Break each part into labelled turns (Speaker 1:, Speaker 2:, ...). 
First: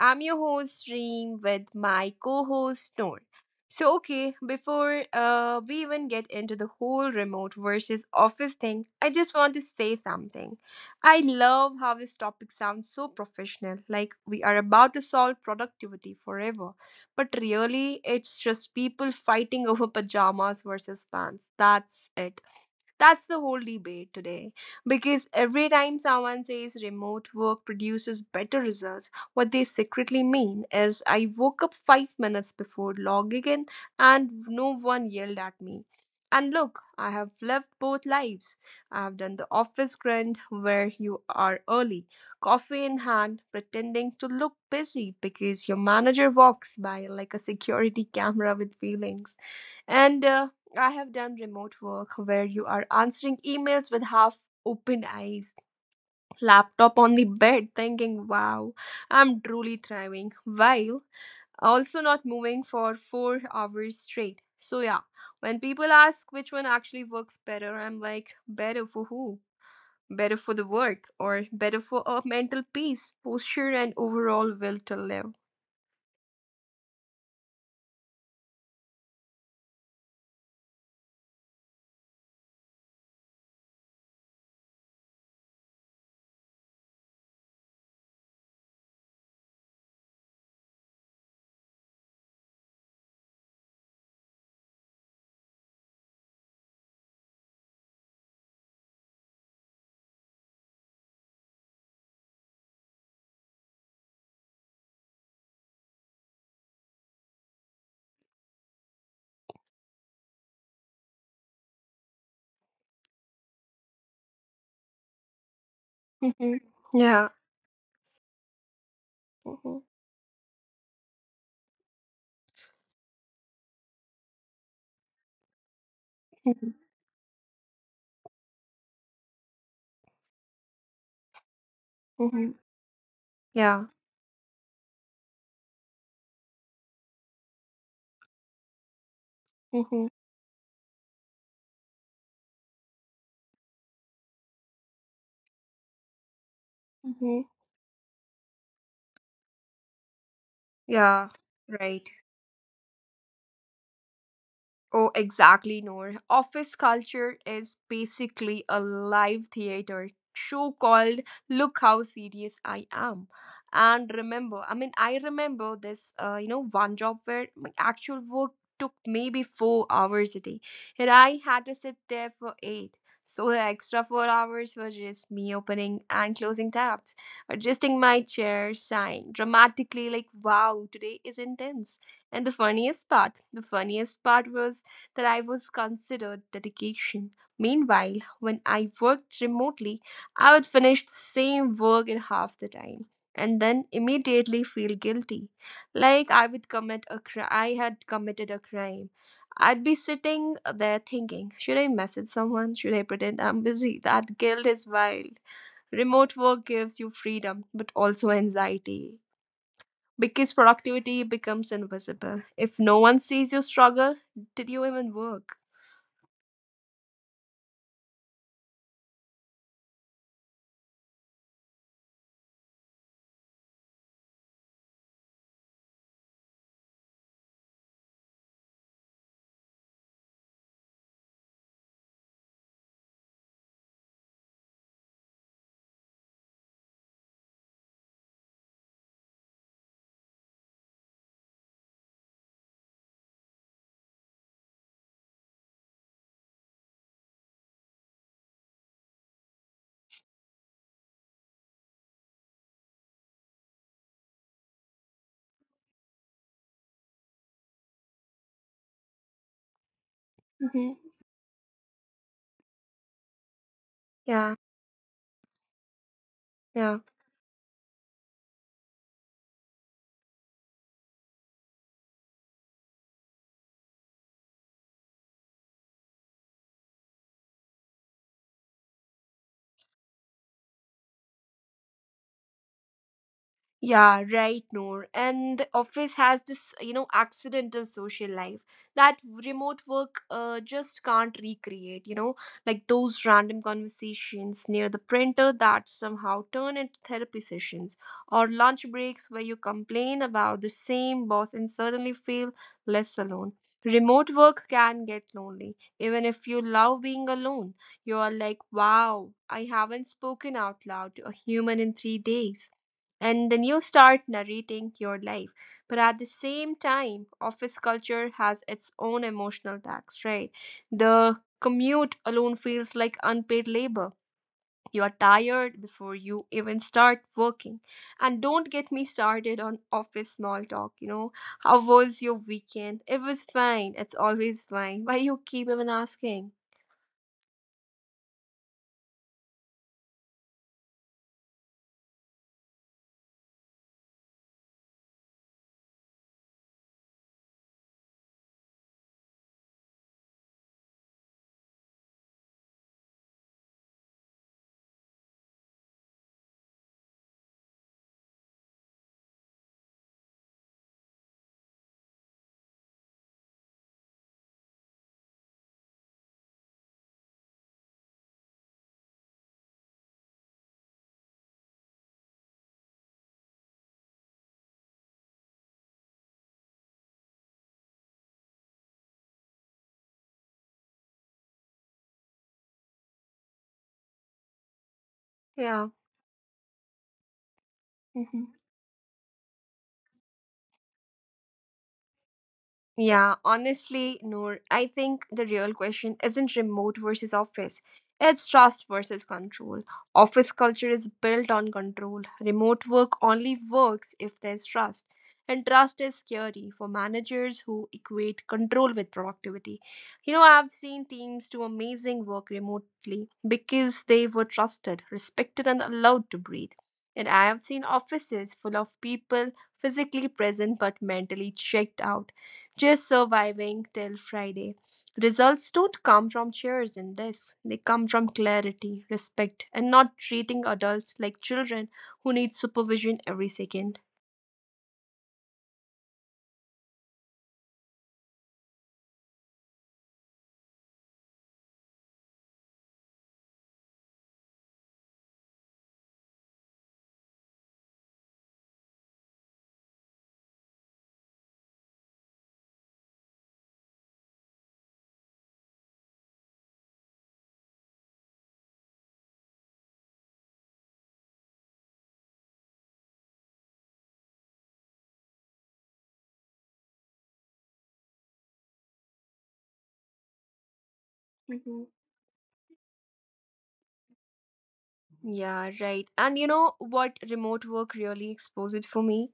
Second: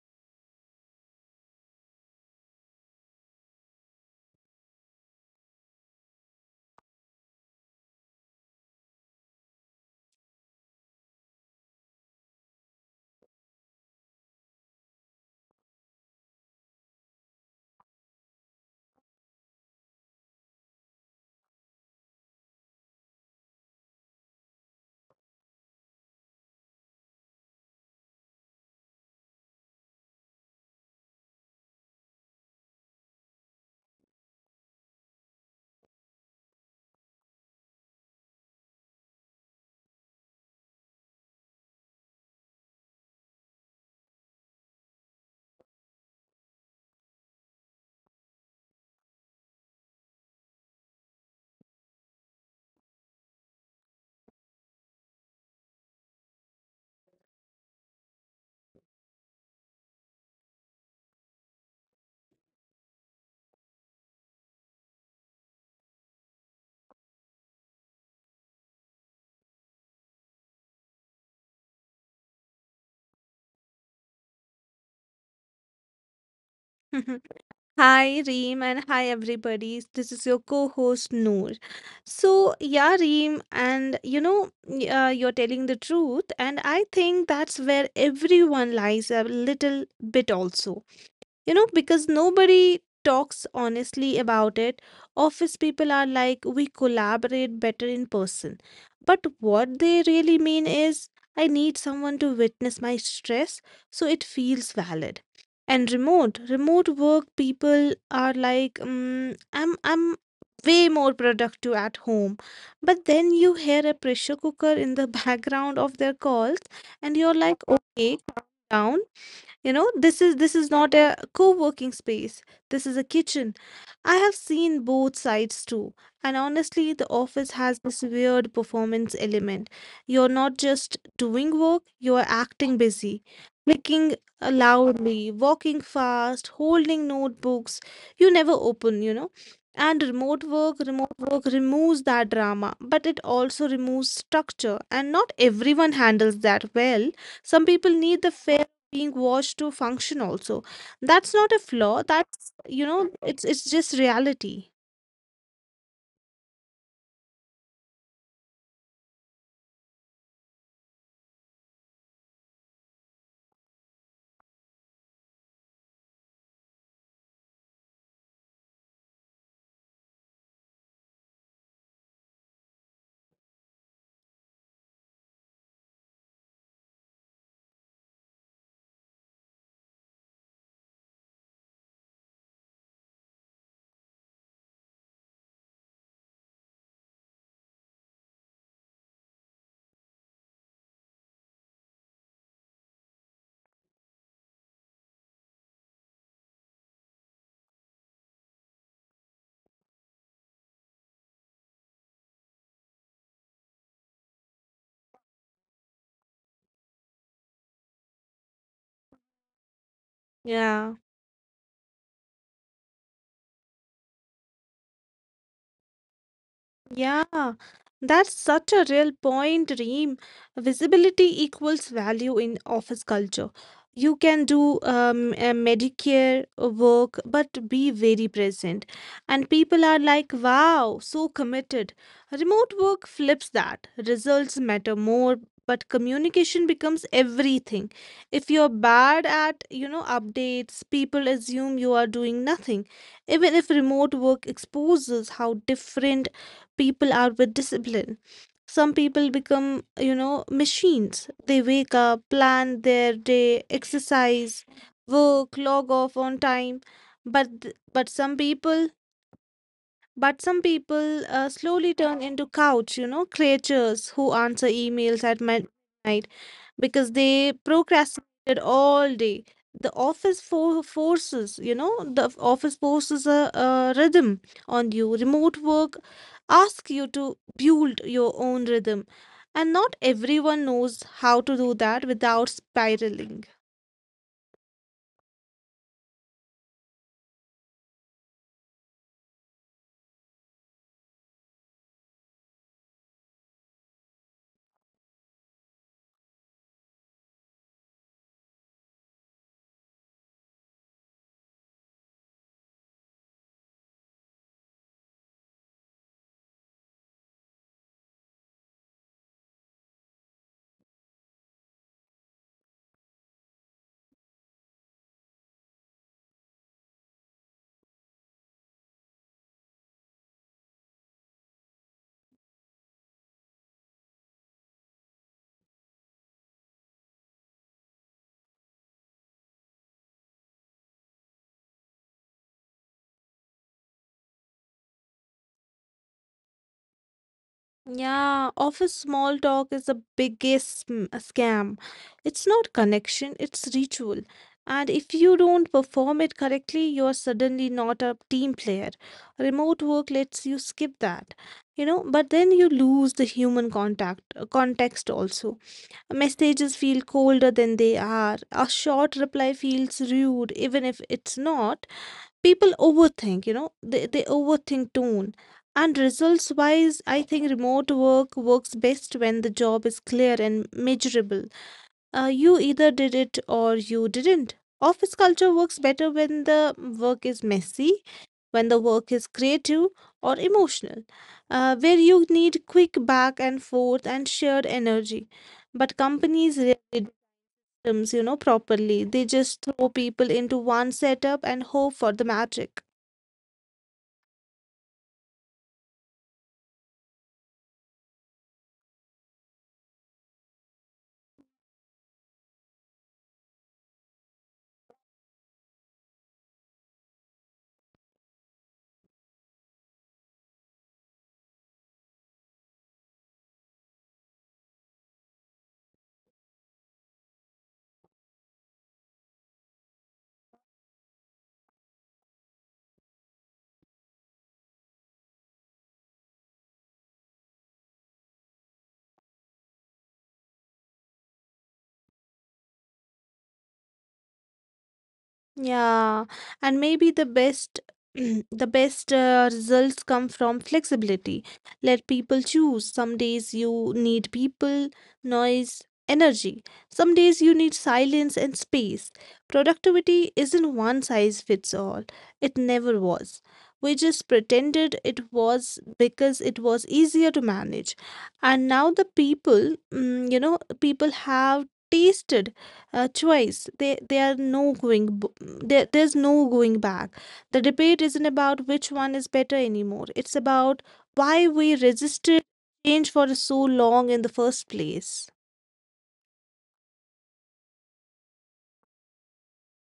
Speaker 1: I'm your host Reem with my co-host Noor. So okay, before we even get into the whole remote versus office thing, I just want to say something. I love how this topic sounds so professional, like we are about to solve productivity forever. But really, it's just people fighting over pajamas versus pants. That's it. That's the whole debate today. Because every time someone says remote work produces better results, what they secretly mean is I woke up 5 minutes before logging in and no one yelled at me. And look, I have lived both lives. I have done the office grind where you are early, coffee in hand, pretending to look busy because your manager walks by like a security camera with feelings. And I have done remote work where you are answering emails with half open eyes, laptop on the bed, thinking, wow, I'm truly thriving, while also not moving for 4 hours straight. So, yeah, when people ask which one actually works better, I'm like, better for who? Better for the work, or better for a mental peace, posture, and overall will to live.
Speaker 2: Hi Reem and hi everybody. This is your co-host Noor. So yeah, Reem, and you're telling the truth, and I think that's where everyone lies a little bit also, because nobody talks honestly about it. Office people are like, we collaborate better in person, but what they really mean is, I need someone to witness my stress so it feels valid. And remote work people are like, I'm way more productive at home. But then you hear a pressure cooker in the background of their calls,
Speaker 1: Mhm.
Speaker 2: and you're like,
Speaker 1: Yeah.
Speaker 2: okay, calm down,
Speaker 1: Mhm.
Speaker 2: this is not a co-working space. This is a kitchen. I have seen both sides too, and honestly, the
Speaker 1: Mhm.
Speaker 2: office has this weird performance element. You're not just doing work, you're acting
Speaker 1: Mhm.
Speaker 2: busy, clicking
Speaker 1: Yeah.
Speaker 2: loudly, walking fast, holding notebooks you never open. And remote
Speaker 1: Mhm.
Speaker 2: work, remote work removes that drama, but it also removes structure, and not everyone handles that well. Some
Speaker 1: Mhm.
Speaker 2: people need the fair being watched to function also. That's not a
Speaker 1: Yeah,
Speaker 2: flaw,
Speaker 1: right.
Speaker 2: that's, it's just reality.
Speaker 1: Oh, exactly, Noor. Office culture is basically a live theater show called Look How Serious I Am. And remember, I mean, I remember this, one job where my actual work took maybe 4 hours a day, and I had to sit there for eight. So the extra 4 hours were just me opening and closing tabs, adjusting my chair, sighing dramatically, like, wow, today is intense. And the funniest part was that I was considered dedication. Meanwhile, when I worked remotely, I would finish the same work in half the time and then immediately feel guilty, like I had committed a crime. I'd be sitting there thinking, should I message someone? Should I pretend I'm busy? That guilt is wild. Remote work gives you freedom, but also anxiety
Speaker 2: Yeah.
Speaker 1: because productivity becomes invisible. If no one sees your struggle, did you even work?
Speaker 2: Yeah, that's such a real point, Reem. Visibility equals value in office culture. You can do a Medicare work, but be very present. And people are like, wow, so committed. Remote work flips that. Results matter more, but communication becomes everything. If you're bad at updates, people assume you are doing nothing, even if remote work exposes how different people are with discipline. Some people become machines. They wake up, plan their day, exercise, work, log off on time. But th- but some people but some people
Speaker 1: Mhm.
Speaker 2: slowly turn into couch creatures who answer
Speaker 1: Yeah,
Speaker 2: emails at midnight because
Speaker 1: yeah.
Speaker 2: they procrastinated all day. The office forces a rhythm on you. Remote work asks you to build your own rhythm, and not everyone knows how to do that without spiraling.
Speaker 1: Yeah, right, Noor. And the office has this accidental social life that remote work just can't recreate, you know, like those random conversations near the printer that somehow turn into therapy sessions or lunch breaks where you complain about the same boss and suddenly feel less alone. Remote work can get lonely. Even if you love being alone, you are like, wow, I haven't spoken out loud to a human in 3 days and then you start narrating your life. But at the same time, office culture has its own emotional tax, right? The commute alone feels like unpaid labor. You are tired before you even start working. And don't get me started on office small talk, you know. How was your weekend? It was fine. It's always fine. Why you keep even asking?
Speaker 2: Yeah, office small talk is the biggest scam. It's not connection, it's ritual. And if you don't perform it correctly, you are suddenly not a team player. Remote work lets you skip that, but then you lose the human contact context also. Messages feel colder than they are. A short reply feels rude, even if it's not. People overthink, they overthink tone. And results wise, I think remote work works best when the job is clear and measurable. You either did it or you didn't. Office culture works better when the work is messy, when the work is creative or emotional, where you need quick back and forth and shared energy. But
Speaker 1: Yeah.
Speaker 2: companies rarely do systems,
Speaker 1: Mhm.
Speaker 2: properly. They just throw people into one setup and hope for the magic.
Speaker 1: Yeah, honestly, Noor, I think the real question isn't remote versus office. It's trust versus control. Office culture is built on control. Remote work only works if there's trust. And trust is scary for managers who equate control with productivity. You know, I've seen teams do amazing work remotely because they were trusted, respected, and allowed to breathe. And I have seen offices full of people physically present but mentally checked out just surviving till Friday. Results don't come from chairs and desks, they come from clarity, respect, and not treating adults like children who need supervision every second.
Speaker 2: Yeah, and maybe the best the best results come from flexibility. Let people choose. Some days you need people, noise, energy. Some days you need silence and space. Productivity isn't one size fits all. It never was. We just pretended it was because it was easier to manage. And now the people, mm, you know, people have tasted choice. They are no going. There's no going back. The debate isn't about which one is better anymore. It's about why we
Speaker 1: Mhm.
Speaker 2: resisted change for so long in the first place.
Speaker 1: Yeah, right. And you know what remote work really exposed for me?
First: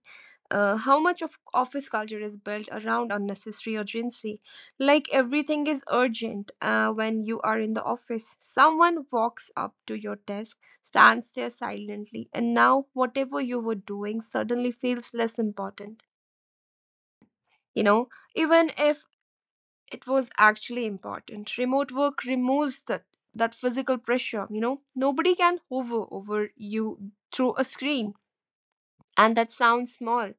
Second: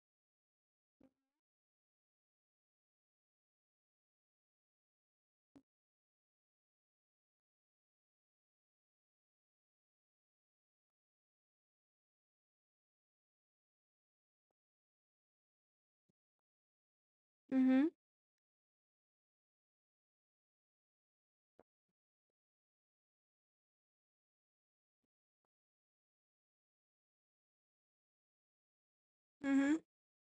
Speaker 1: How much of office culture is built around unnecessary urgency? Like everything is urgent when you are in the office. Someone walks up to your desk, stands there silently, and now whatever you were doing suddenly feels less important. You
Speaker 2: Mm-hmm.
Speaker 1: know, even if it was actually important. Remote work removes that physical pressure, you know. Nobody can hover over you through a screen. And that
Speaker 2: Mm-hmm.
Speaker 1: sounds small,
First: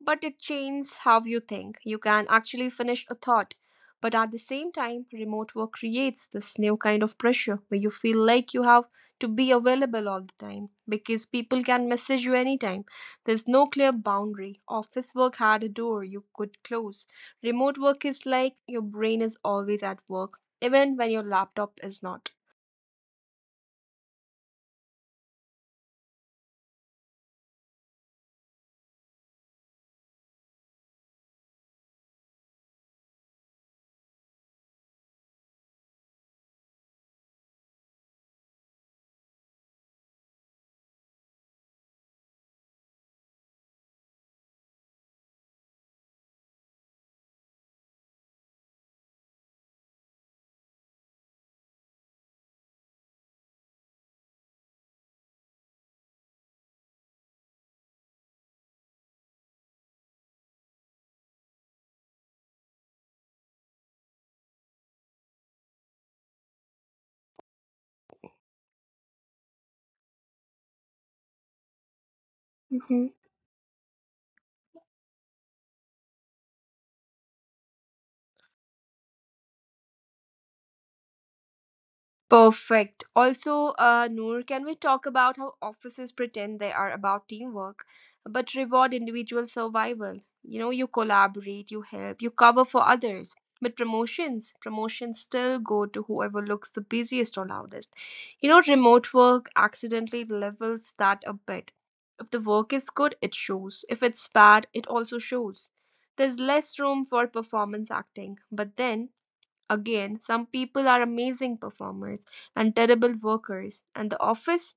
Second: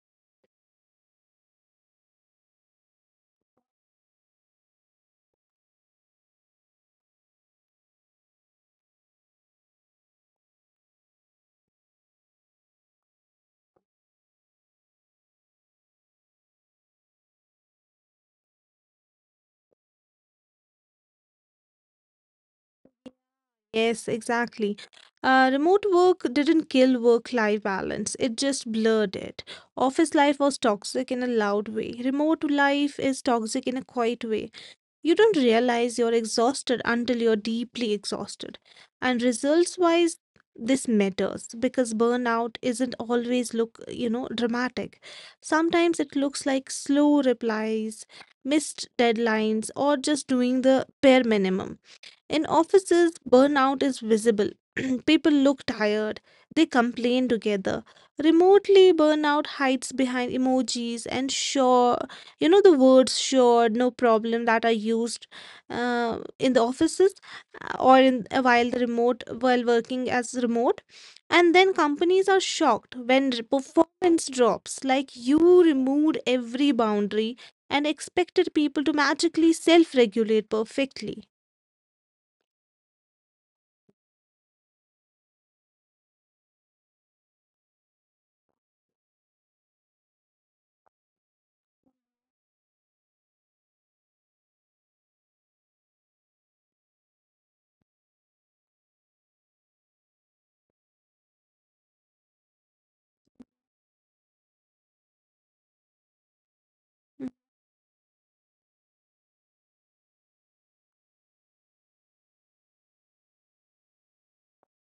Speaker 1: but it changes how you think. You can actually finish a thought. But at the same time, remote work creates this new kind of pressure where you feel like you have to be available all the time because people can message you anytime. There's no clear boundary. Office work had a door you could close. Remote work is like your brain is always at work, even when your laptop is not.
Speaker 2: Yes, exactly. Remote work didn't kill work-life balance, it just blurred it. Office life was toxic in a loud way. Remote life is toxic in a quiet way. You don't realize you're exhausted until you're deeply exhausted. And results wise, this matters because burnout isn't always dramatic. Sometimes it looks like slow replies, missed deadlines, or just doing the bare minimum. In offices, burnout is visible. People look tired, they complain together. Remotely, burnout hides behind emojis and sure, the words sure, no problem, that are used, in the offices, or in, while working as remote. And then companies are shocked when performance drops, like you removed every boundary and expected people to magically self regulate perfectly.
Speaker 1: Perfect. Also, Noor, can we talk about how offices pretend they are about teamwork but reward individual survival? You know, you collaborate, you help, you cover for others. But promotions still go to whoever looks the busiest or loudest. You know, remote work accidentally levels that a bit. If the work is good, it shows. If it's bad, it also shows. There's less room for performance acting. But then again, some people are amazing performers and terrible workers, and the office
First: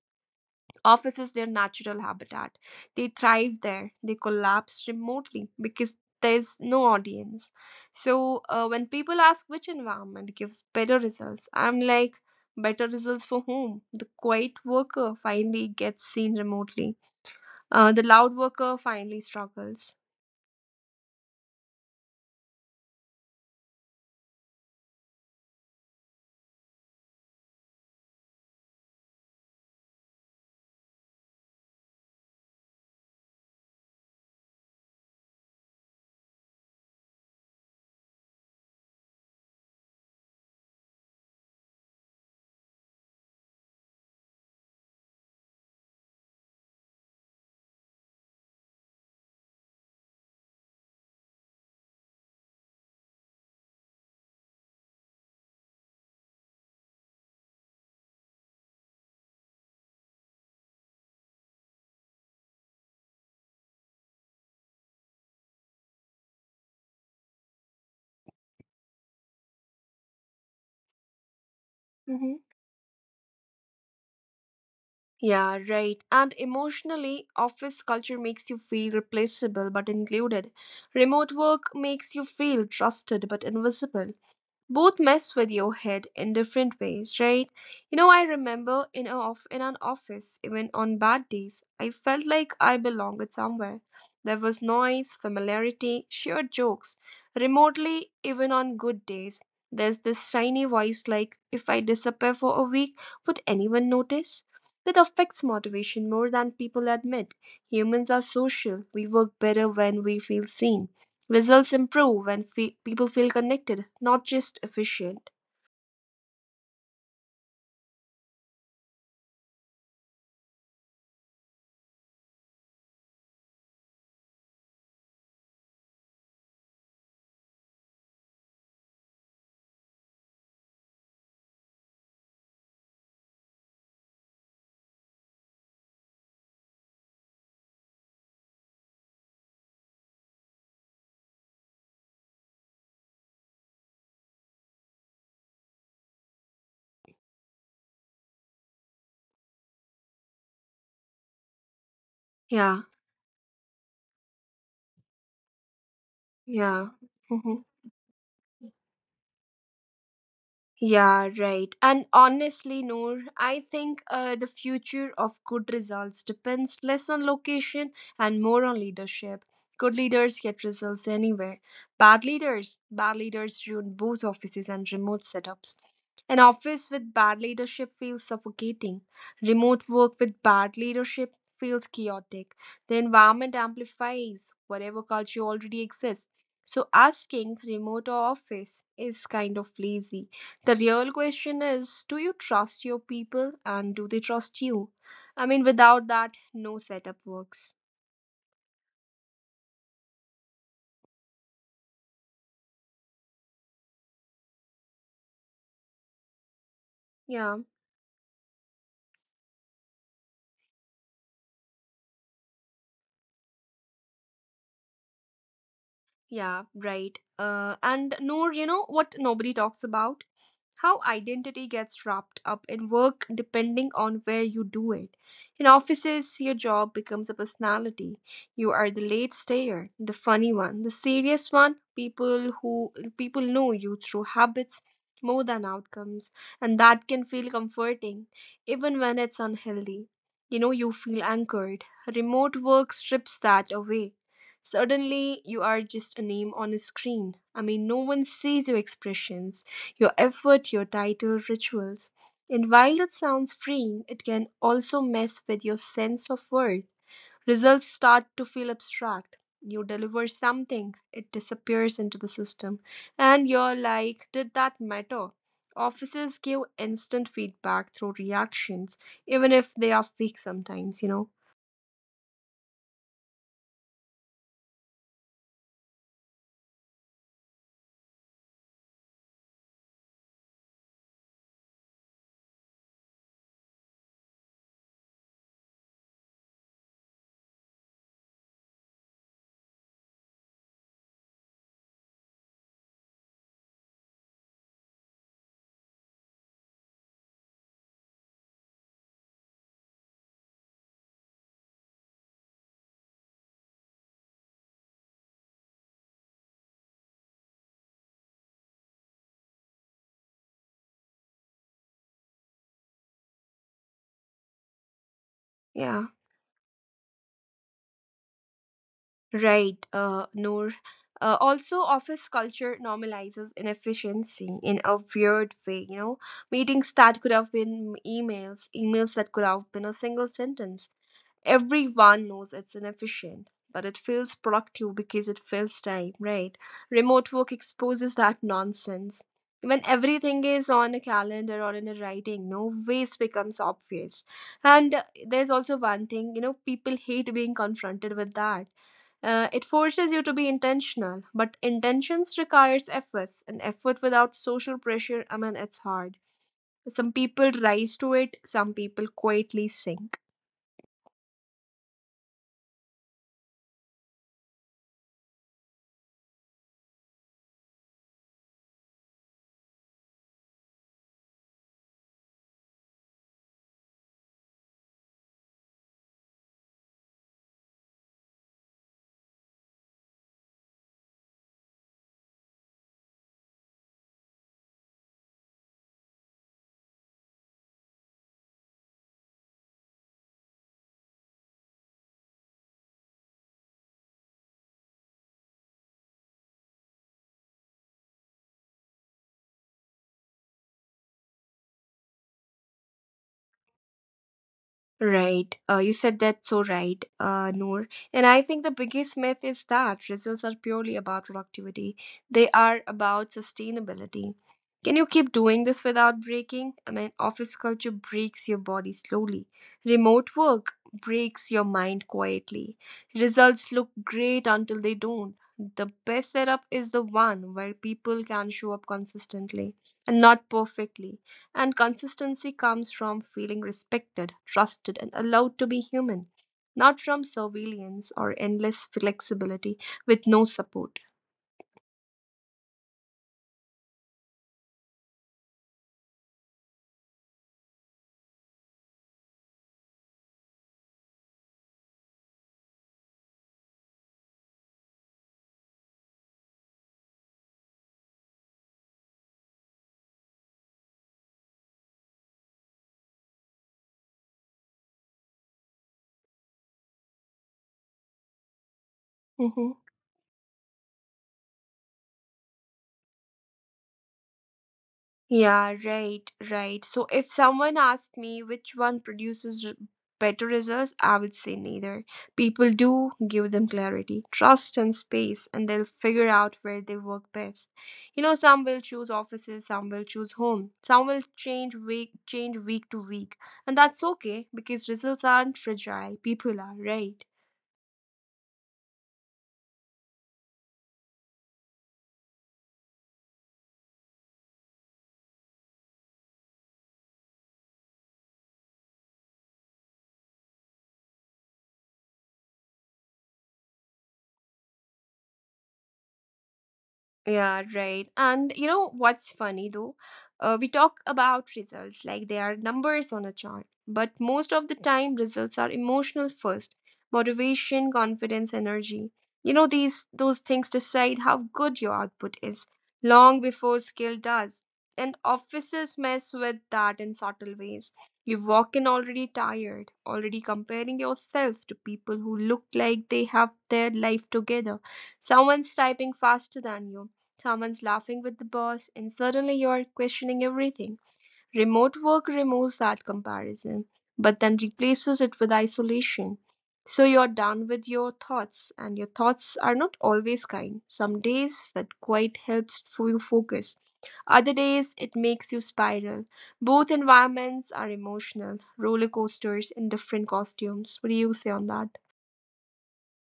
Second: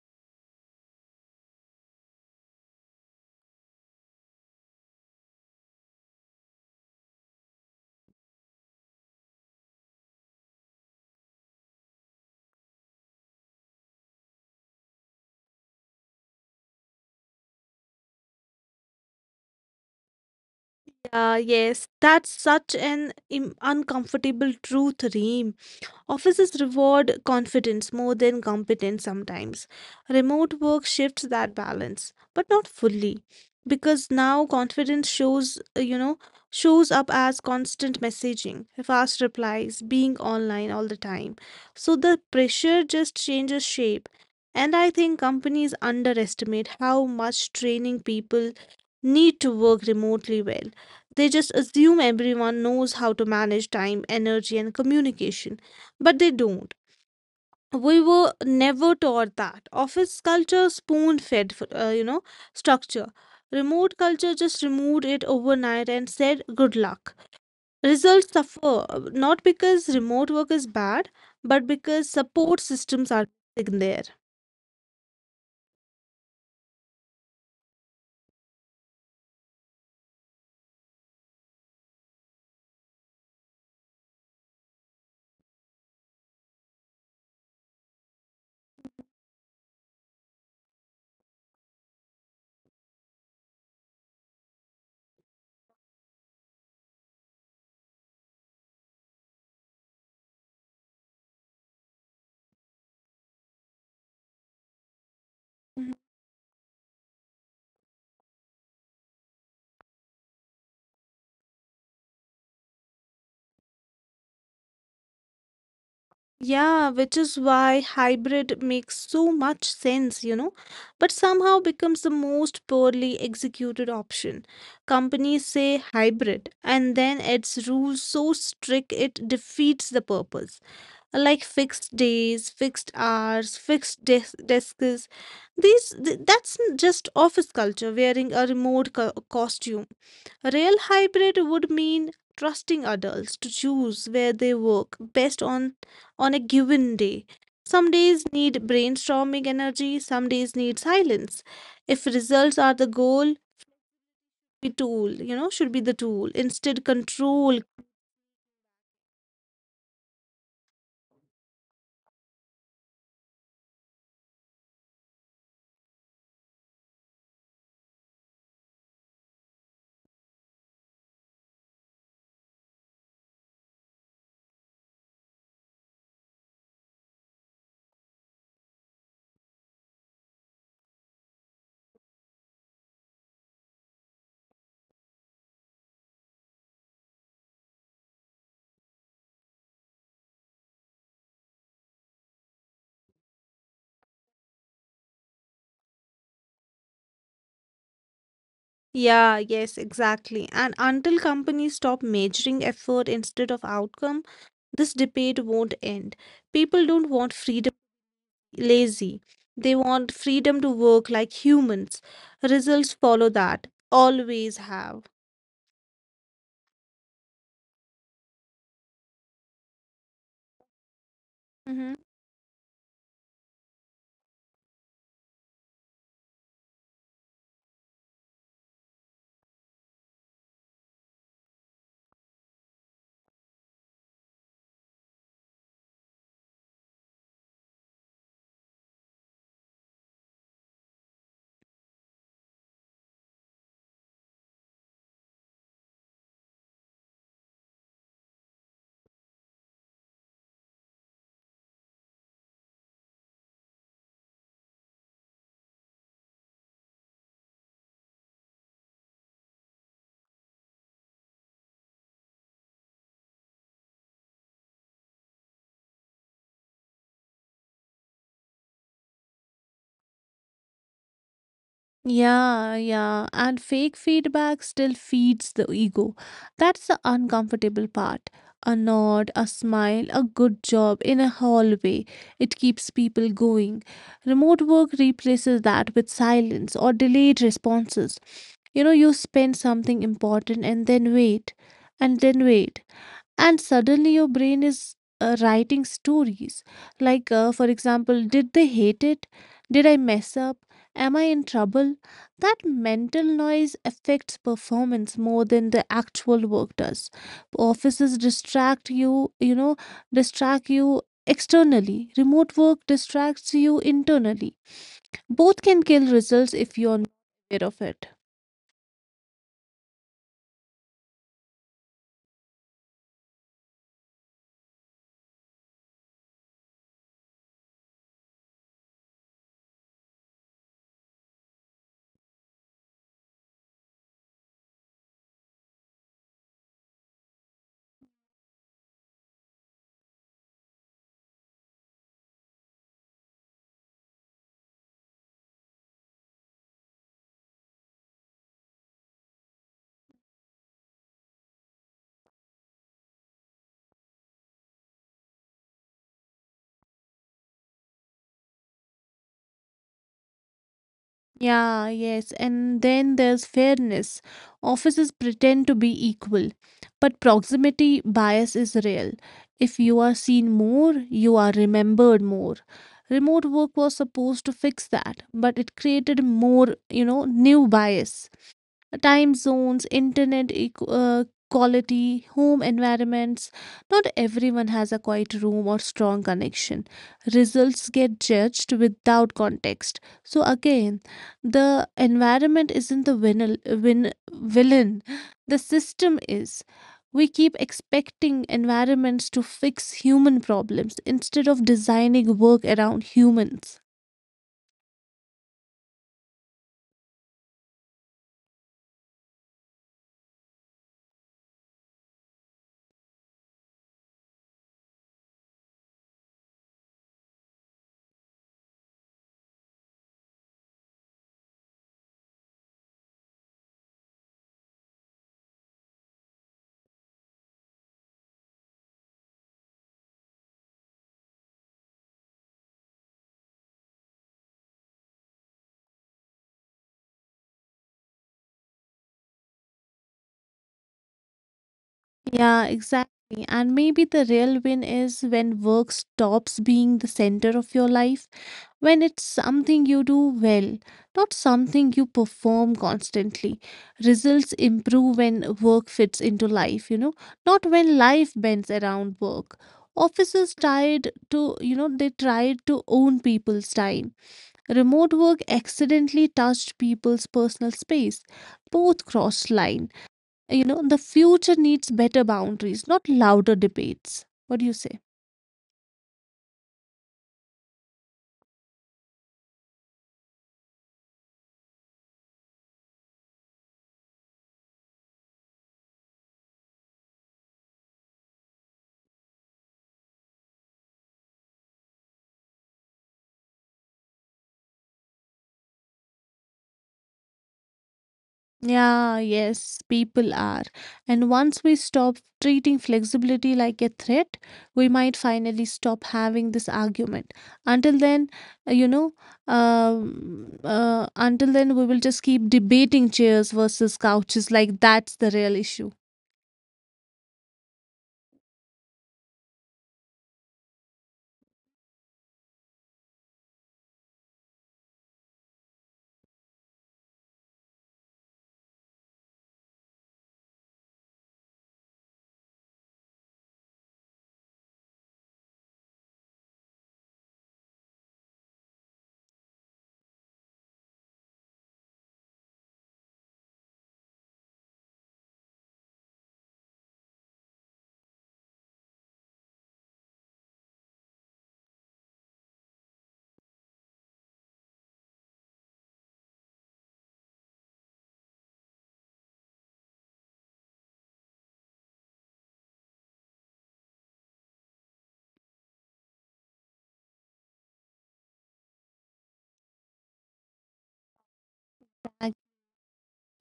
Speaker 1: office is their natural habitat. They thrive there. They collapse remotely because there's no audience. So when people ask which environment gives better results, I'm like, better results for whom? The quiet worker finally gets seen remotely. The loud worker finally struggles.
Speaker 2: Yeah, yes, that's such an im uncomfortable truth, Reem. Offices reward confidence more than competence sometimes. Remote work shifts that balance, but not fully, because now confidence shows up as constant messaging, fast replies, being online all the time. So the pressure just changes shape. And I think companies underestimate how much training people need to work remotely well. They just assume everyone knows how to manage time, energy, and communication, but they don't. We were never taught that. Office culture spoon fed uh, you know structure. Remote culture just removed it overnight and said good luck. Results suffer, not because remote work is bad, but because
Speaker 1: Mm-hmm.
Speaker 2: support systems are missing there.
Speaker 1: Yeah, right. And emotionally, office culture makes you feel replaceable but included. Remote work makes you feel trusted but invisible, both mess with your head in different ways, right? You know, I remember in an office, even on bad days, I felt like I belonged somewhere. There was noise, familiarity, shared jokes. Remotely, even on good days, there's this tiny voice like, if I disappear for a week, would anyone notice? That affects motivation more than people admit. Humans are social. We work better when we feel seen. Results improve when people feel connected, not just efficient.
Speaker 2: Yeah, which is why hybrid makes so much sense, but somehow becomes the most poorly executed option. Companies say hybrid and then its rules so strict it defeats the purpose. Like fixed days, fixed hours, fixed desks. That's just office culture wearing a remote costume. Real hybrid would mean trusting adults to choose where they work best on a given day. Some days need brainstorming energy, some days need silence. If results are
Speaker 1: Yeah,
Speaker 2: the goal, the tool, should be the tool. Instead,
Speaker 1: yeah.
Speaker 2: control.
Speaker 1: Yeah, right. And honestly, Noor, I think the future of good results depends less on location and more on leadership. Good leaders get results anywhere. Bad leaders ruin both offices and remote setups. An office with bad leadership feels suffocating. Remote work with bad leadership feels chaotic. The environment amplifies whatever culture already exists. So asking remote or office is kind of lazy. The real question is do you trust your people and do they trust you? I mean, without that, no setup works.
Speaker 2: Yeah, yes, exactly. And until companies stop measuring effort instead of outcome, this debate won't end. People don't want
Speaker 1: Yeah,
Speaker 2: freedom lazy. They want freedom to work like humans. Results follow that, always have.
Speaker 1: yeah, right. And Noor, you know what nobody talks about? How identity
Speaker 2: Hmm.
Speaker 1: gets wrapped up in work depending on where you do it. In offices, your job becomes a personality. You are the late stayer, the funny one, the serious one. People know you through habits more than outcomes, and that can feel comforting even when it's unhealthy. You know, you feel anchored. Remote work strips that away. Suddenly, you are just a name on a screen. I mean, no one sees your expressions, your effort, your title, rituals. And while that sounds freeing, it can also mess with your sense of worth. Results start to feel abstract. You deliver something, it disappears into the system. And you're like, did that matter? Offices give instant feedback through reactions, even if they are fake sometimes, you know?
Speaker 2: Yeah, yeah, and fake feedback still feeds the ego. That's the uncomfortable part. A nod, a smile, a good job in a hallway. It keeps people going. Remote work replaces that with silence or delayed responses. You spend something important and then wait, and then wait. And suddenly your brain is writing stories, like, for example, did they hate it? Did I mess up? Am I in trouble? That mental noise affects performance more than the actual work does. Offices distract you, you know distract you externally. Remote work distracts you internally. Both can
Speaker 1: Yeah.
Speaker 2: kill results if you're not aware of it.
Speaker 1: Right, Noor. Also, office culture normalizes inefficiency in a weird way. You know, meetings that could have been emails, emails that could have been a single sentence, everyone knows it's inefficient, but it feels productive because it fills time, right? Remote work exposes that nonsense. When everything is on a calendar or in a writing, no waste becomes obvious. And there's also one thing, you know, people hate being confronted with that. It forces you to be intentional, but intentions requires efforts, and effort without social pressure, I mean, it's hard. Some people rise to it, some people quietly sink.
Speaker 2: Yeah, yes. And then there's fairness. Offices pretend to be equal, but proximity bias is real. If you are seen more, you are remembered more. Remote work was supposed to fix that, but it created more, new bias: time zones, internet quality, home environments. Not everyone has a quiet room or strong connection. Results get judged without context. So, again, the environment isn't the villain, the system is. We keep expecting environments to fix human problems instead of designing work around humans.
Speaker 1: Right. You said that so right, Noor. And I think the biggest myth is that results are purely about productivity. They are about sustainability. Can you keep doing this without breaking? I mean, office culture breaks your body slowly. Remote work breaks your mind quietly. Results look great until they don't. The best setup is the one where people can show up consistently and not perfectly. And consistency comes from feeling respected, trusted, and allowed to be human, not from surveillance or endless flexibility with no support.
Speaker 2: Yeah, exactly. And maybe the real win is when work stops being the center of your life, when it's something you do well, not something you perform constantly. Results improve when work fits into life, not when life bends around work. Offices tried to, you know, they tried to own people's time. Remote work accidentally touched people's personal space. Both crossed
Speaker 1: Mhm.
Speaker 2: line. The future needs better boundaries, not louder debates. What do you say?
Speaker 1: Yeah, right. So if someone asked me which one produces better results, I would say neither. People do give them clarity, trust, and space, and they'll figure out where they work best. You know, some will choose offices, some will choose home, some will change week to week, and that's okay because results aren't fragile. People are, right?
Speaker 2: Yeah, yes, people are. And once we stop treating flexibility like a threat, we might finally stop having this argument. Until then, uh, you know, we will just keep debating chairs versus couches like that's the real issue.
Speaker 1: Yeah, right. And you know what's funny though? We talk about results like they are numbers on a chart, but most of the time, results are emotional first: motivation, confidence, energy. You know, these those things decide how good your output is long before skill does. And offices mess with that in subtle ways. You walk in already tired, already comparing yourself to people who look like they have their life together. Someone's typing faster than you. Someone's laughing with the boss, and suddenly you're questioning everything. Remote work removes that comparison, but then replaces it with isolation. So you're done with your thoughts, and your thoughts are not always kind. Some days that quite helps for you focus. Other days it makes you spiral. Both environments are emotional roller coasters in different costumes. What do you say on that?
Speaker 2: I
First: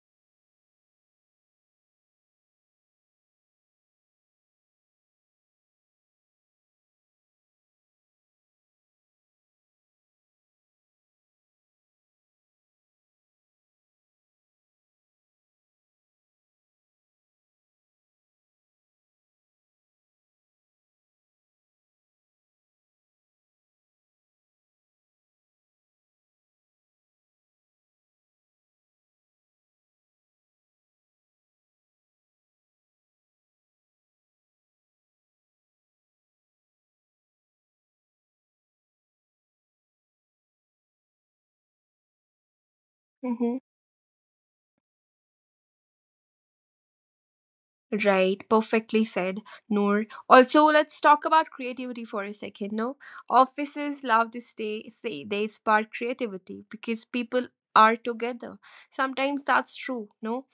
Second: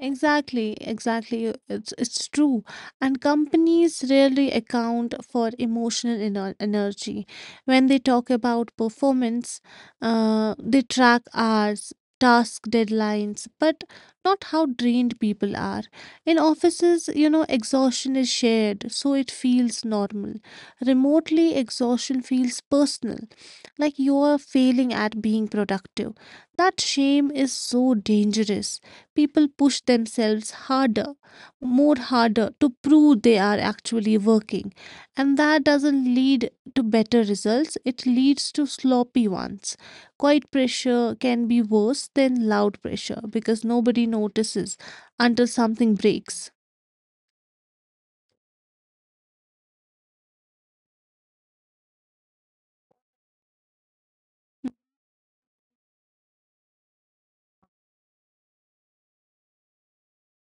Speaker 2: Exactly, exactly. It's true. And companies rarely account for emotional energy. When they talk about performance, they track hours, task deadlines, but not how drained people are. In offices, exhaustion is shared, so it feels normal. Remotely, exhaustion feels personal, like you're failing at being productive. That shame is so dangerous, people push themselves harder, more harder to prove they are actually working. And that doesn't lead to better results, it leads to sloppy ones. Quiet pressure can be worse than loud pressure because nobody notices until something breaks.
Speaker 1: Right, perfectly said, Noor. Also, let's talk about creativity for a second. No, offices love to say they spark creativity because people are together. Sometimes that's true. No,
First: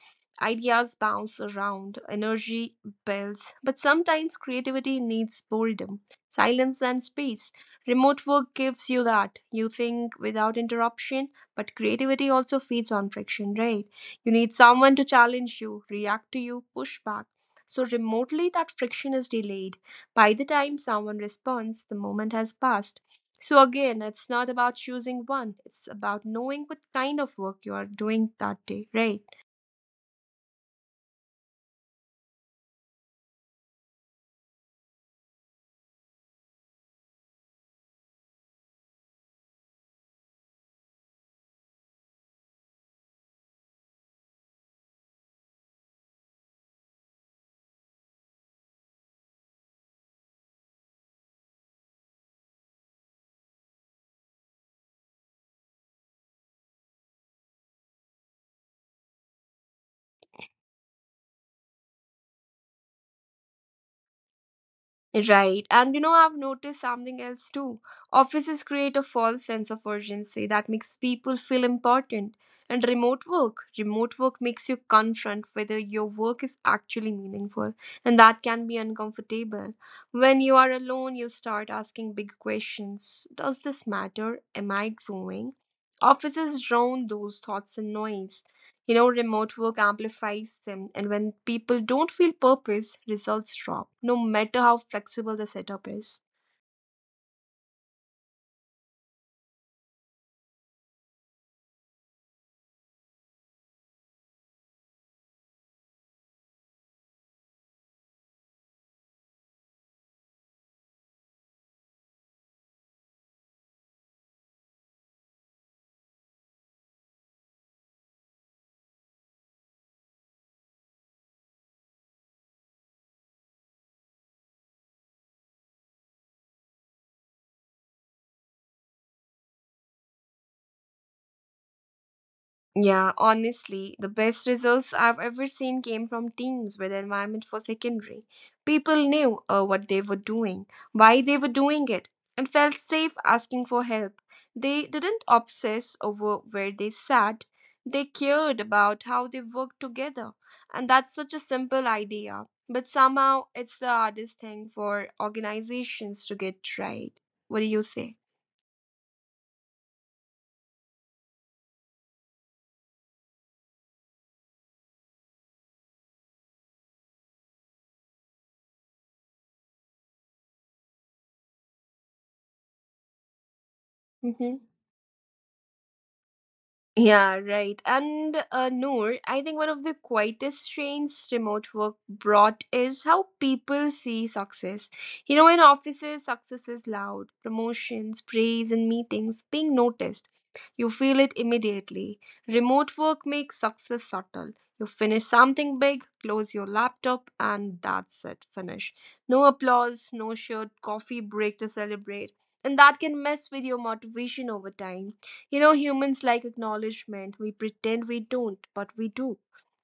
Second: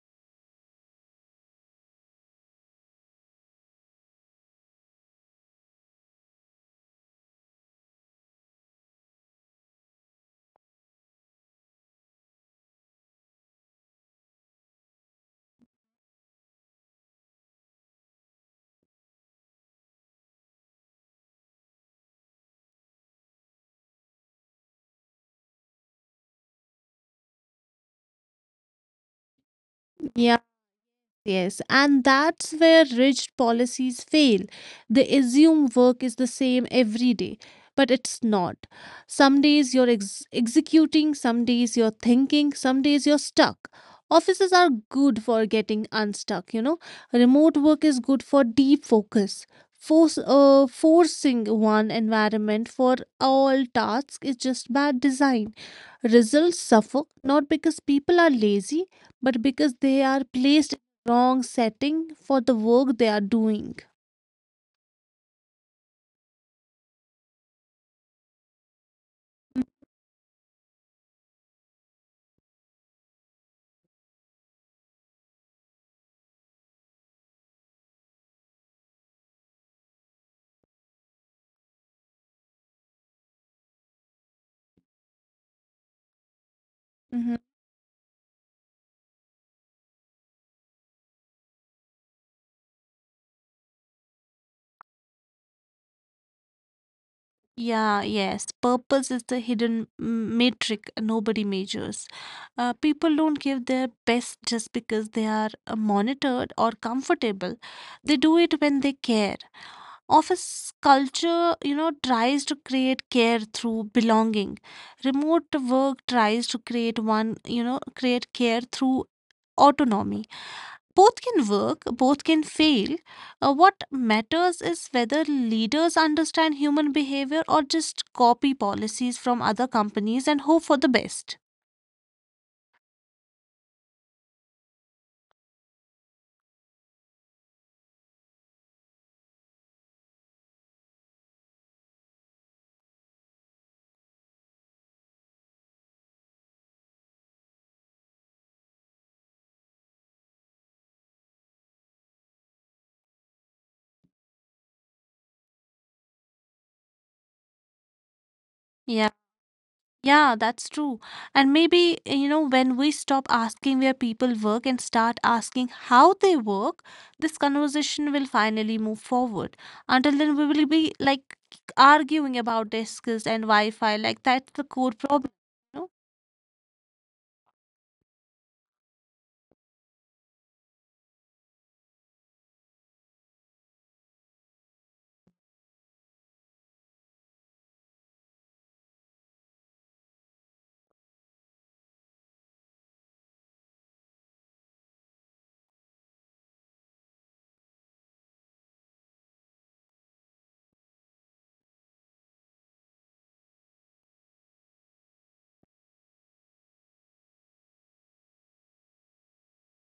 Speaker 1: ideas bounce around, energy builds, but sometimes creativity needs boredom, silence, and space. Remote work gives you that. You think without interruption, but creativity also feeds on friction, right? You need someone to challenge you, react to you, push back, so remotely, that friction is delayed. By the time someone responds, the moment has passed. So, again, it's not about choosing one, it's about knowing what kind of work you are doing that day, right?
Speaker 2: Yeah, yes, and that's where rigid policies fail. They assume work is the same every day, but it's not. Some days you're executing, some days you're thinking, some days you're stuck. Offices are good for getting unstuck. Remote work is good for deep focus. Forcing one environment for all tasks is just bad design. Results suffer not because people are lazy, but because they are placed wrong setting for the work they are doing.
Speaker 1: Right. And you know, I've noticed something else too. Offices create a false sense of urgency that makes people feel important. And remote work makes you confront whether your work is actually meaningful, and that can be uncomfortable. When you are alone, you start asking big questions. Does this matter? Am I growing? Offices drown
Speaker 2: Mhm.
Speaker 1: those thoughts in noise. You know, remote work amplifies them, and when people don't feel purpose, results drop, no matter how flexible the setup is.
Speaker 2: Yeah, yes. Purpose is the hidden metric nobody measures. People don't give their best just because they are monitored or comfortable. They do it when they care. Office culture, tries to create care through belonging. Remote work tries to create one, you know, create care through autonomy. Both can work, both can fail. What matters is whether leaders understand human behavior or just copy policies from other companies and hope for the best.
Speaker 1: Yeah, honestly, the best results I've ever seen came from teams where the environment was secondary. People knew what they were doing, why they were doing it, and felt safe asking for help. They didn't obsess over where they sat, they cared about how they worked together. And that's such a simple idea, but somehow it's the hardest thing for organizations to get right. What do you say?
Speaker 2: Yeah. Yeah, that's true. And maybe, you know, when we stop asking where people work and start asking how they work, this conversation will finally move forward. Until then, we will be like arguing about their skills and Wi Fi. Like,
Speaker 1: Uh
Speaker 2: that's
Speaker 1: huh.
Speaker 2: the core problem. You know?
Speaker 1: Yeah, right. And Noor, I think one of the quietest strains remote work brought is how people see success. You know, in offices, success is loud: promotions, praise, and meetings, being noticed. You feel it immediately. Remote work makes success subtle. You finish something big, close your laptop, and that's it. Finish. No applause, no shared coffee break to celebrate. And that can mess with your motivation over time. You know, humans like acknowledgement. We pretend we don't, but we do.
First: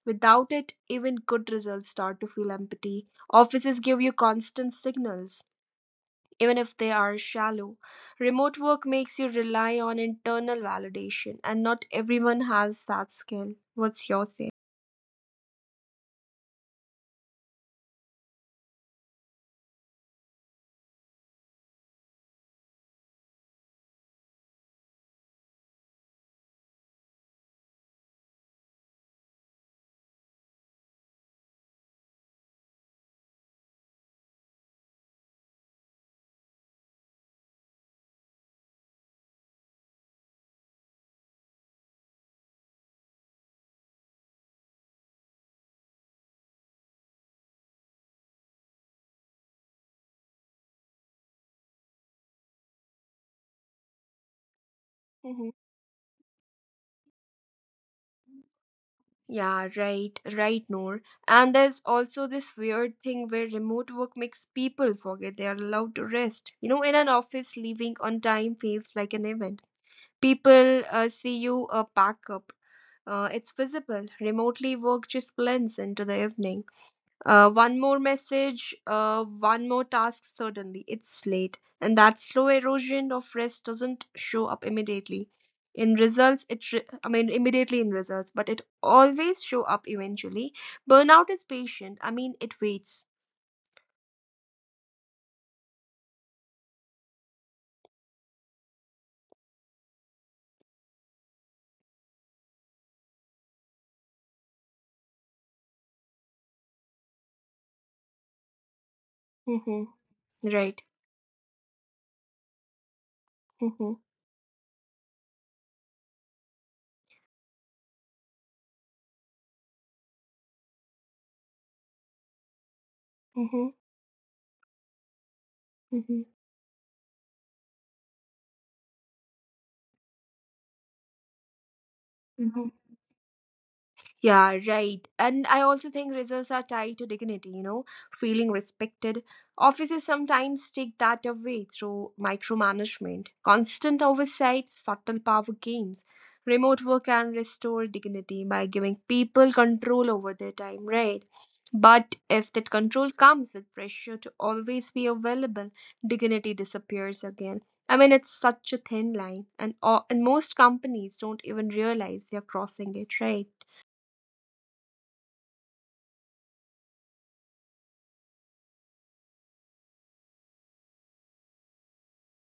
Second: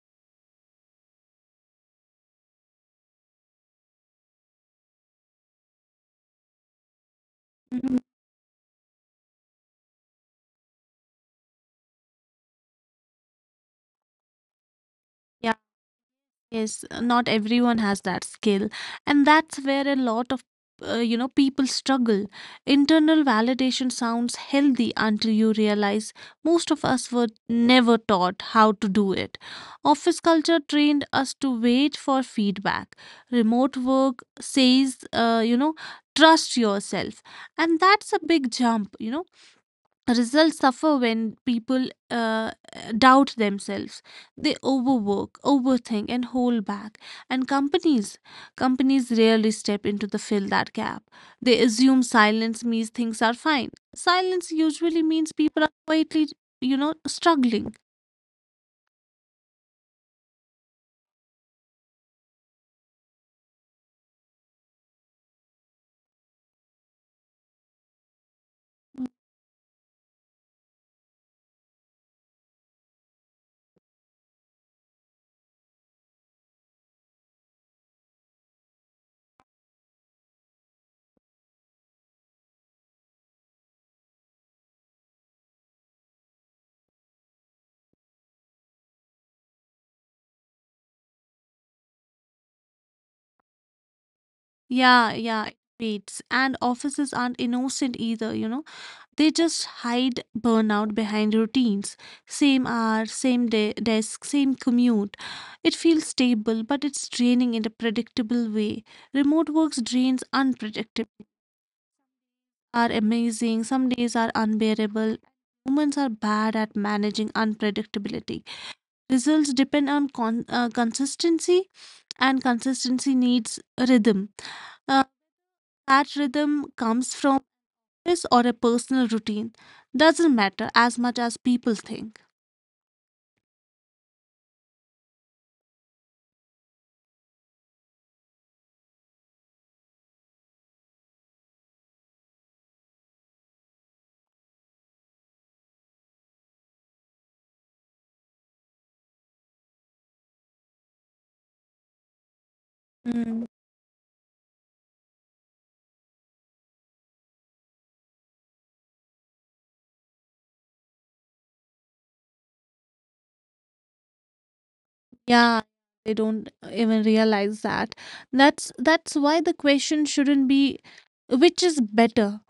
Speaker 1: Without it, even good results start to feel empty. Offices give you constant signals, even if they are shallow.
Speaker 2: Mhm.
Speaker 1: Remote work makes you rely on internal validation, and not everyone has that skill. What's your say?
Speaker 2: Yes, not everyone has that skill. And that's where a lot of you know, people struggle. Internal validation sounds healthy until you realize most of us were never taught how to do it. Office culture trained us to wait for feedback. Remote work says, you know, trust yourself. And that's a big jump, you know. Results suffer when people doubt themselves. They overwork, overthink, and hold back, and companies rarely step into the fill that gap. They assume silence means things are fine. Silence usually means
Speaker 1: Mhm.
Speaker 2: people are quietly, you know, struggling.
Speaker 1: Yeah, right, right, Noor. And there's also this weird thing where remote work makes people forget they are allowed to rest. You know, in an office, leaving on time feels like an event. People see you a pack up. It's visible. Remotely work just blends into the evening. One more message, one more task, suddenly it's late. And that slow erosion of rest doesn't show up immediately. In results, I mean immediately in results, but it always show up eventually. Burnout is patient. I mean, it waits.
Speaker 2: Yeah, yeah, it waits. And offices aren't innocent either, you know. They just hide burnout behind routines. Same hour, same day, desk, same commute. It feels stable, but it's draining in a predictable way. Remote works
Speaker 1: Mm-hmm.
Speaker 2: drains
Speaker 1: Right.
Speaker 2: unpredictable. Are amazing, some
Speaker 1: Mm-hmm.
Speaker 2: days are unbearable. Humans are bad at managing unpredictability. Results depend on consistency, and consistency needs
Speaker 1: Mm-hmm.
Speaker 2: rhythm. Uh, that rhythm comes from this or a personal routine. Doesn't matter as much as people think.
Speaker 1: Mm-hmm. Yeah, right. And I also think results are tied to dignity, you know, feeling respected. Offices sometimes take that away through micromanagement, constant oversight, subtle power games. Remote work can restore dignity by giving people control over their time, right? But if that control
Speaker 2: Mm,
Speaker 1: comes with pressure to always be available, dignity disappears again. I mean, it's such a thin line, and and most companies don't even realize they're crossing it, right?
Speaker 2: yeah, they don't even realize that. That's why the question shouldn't be which is better.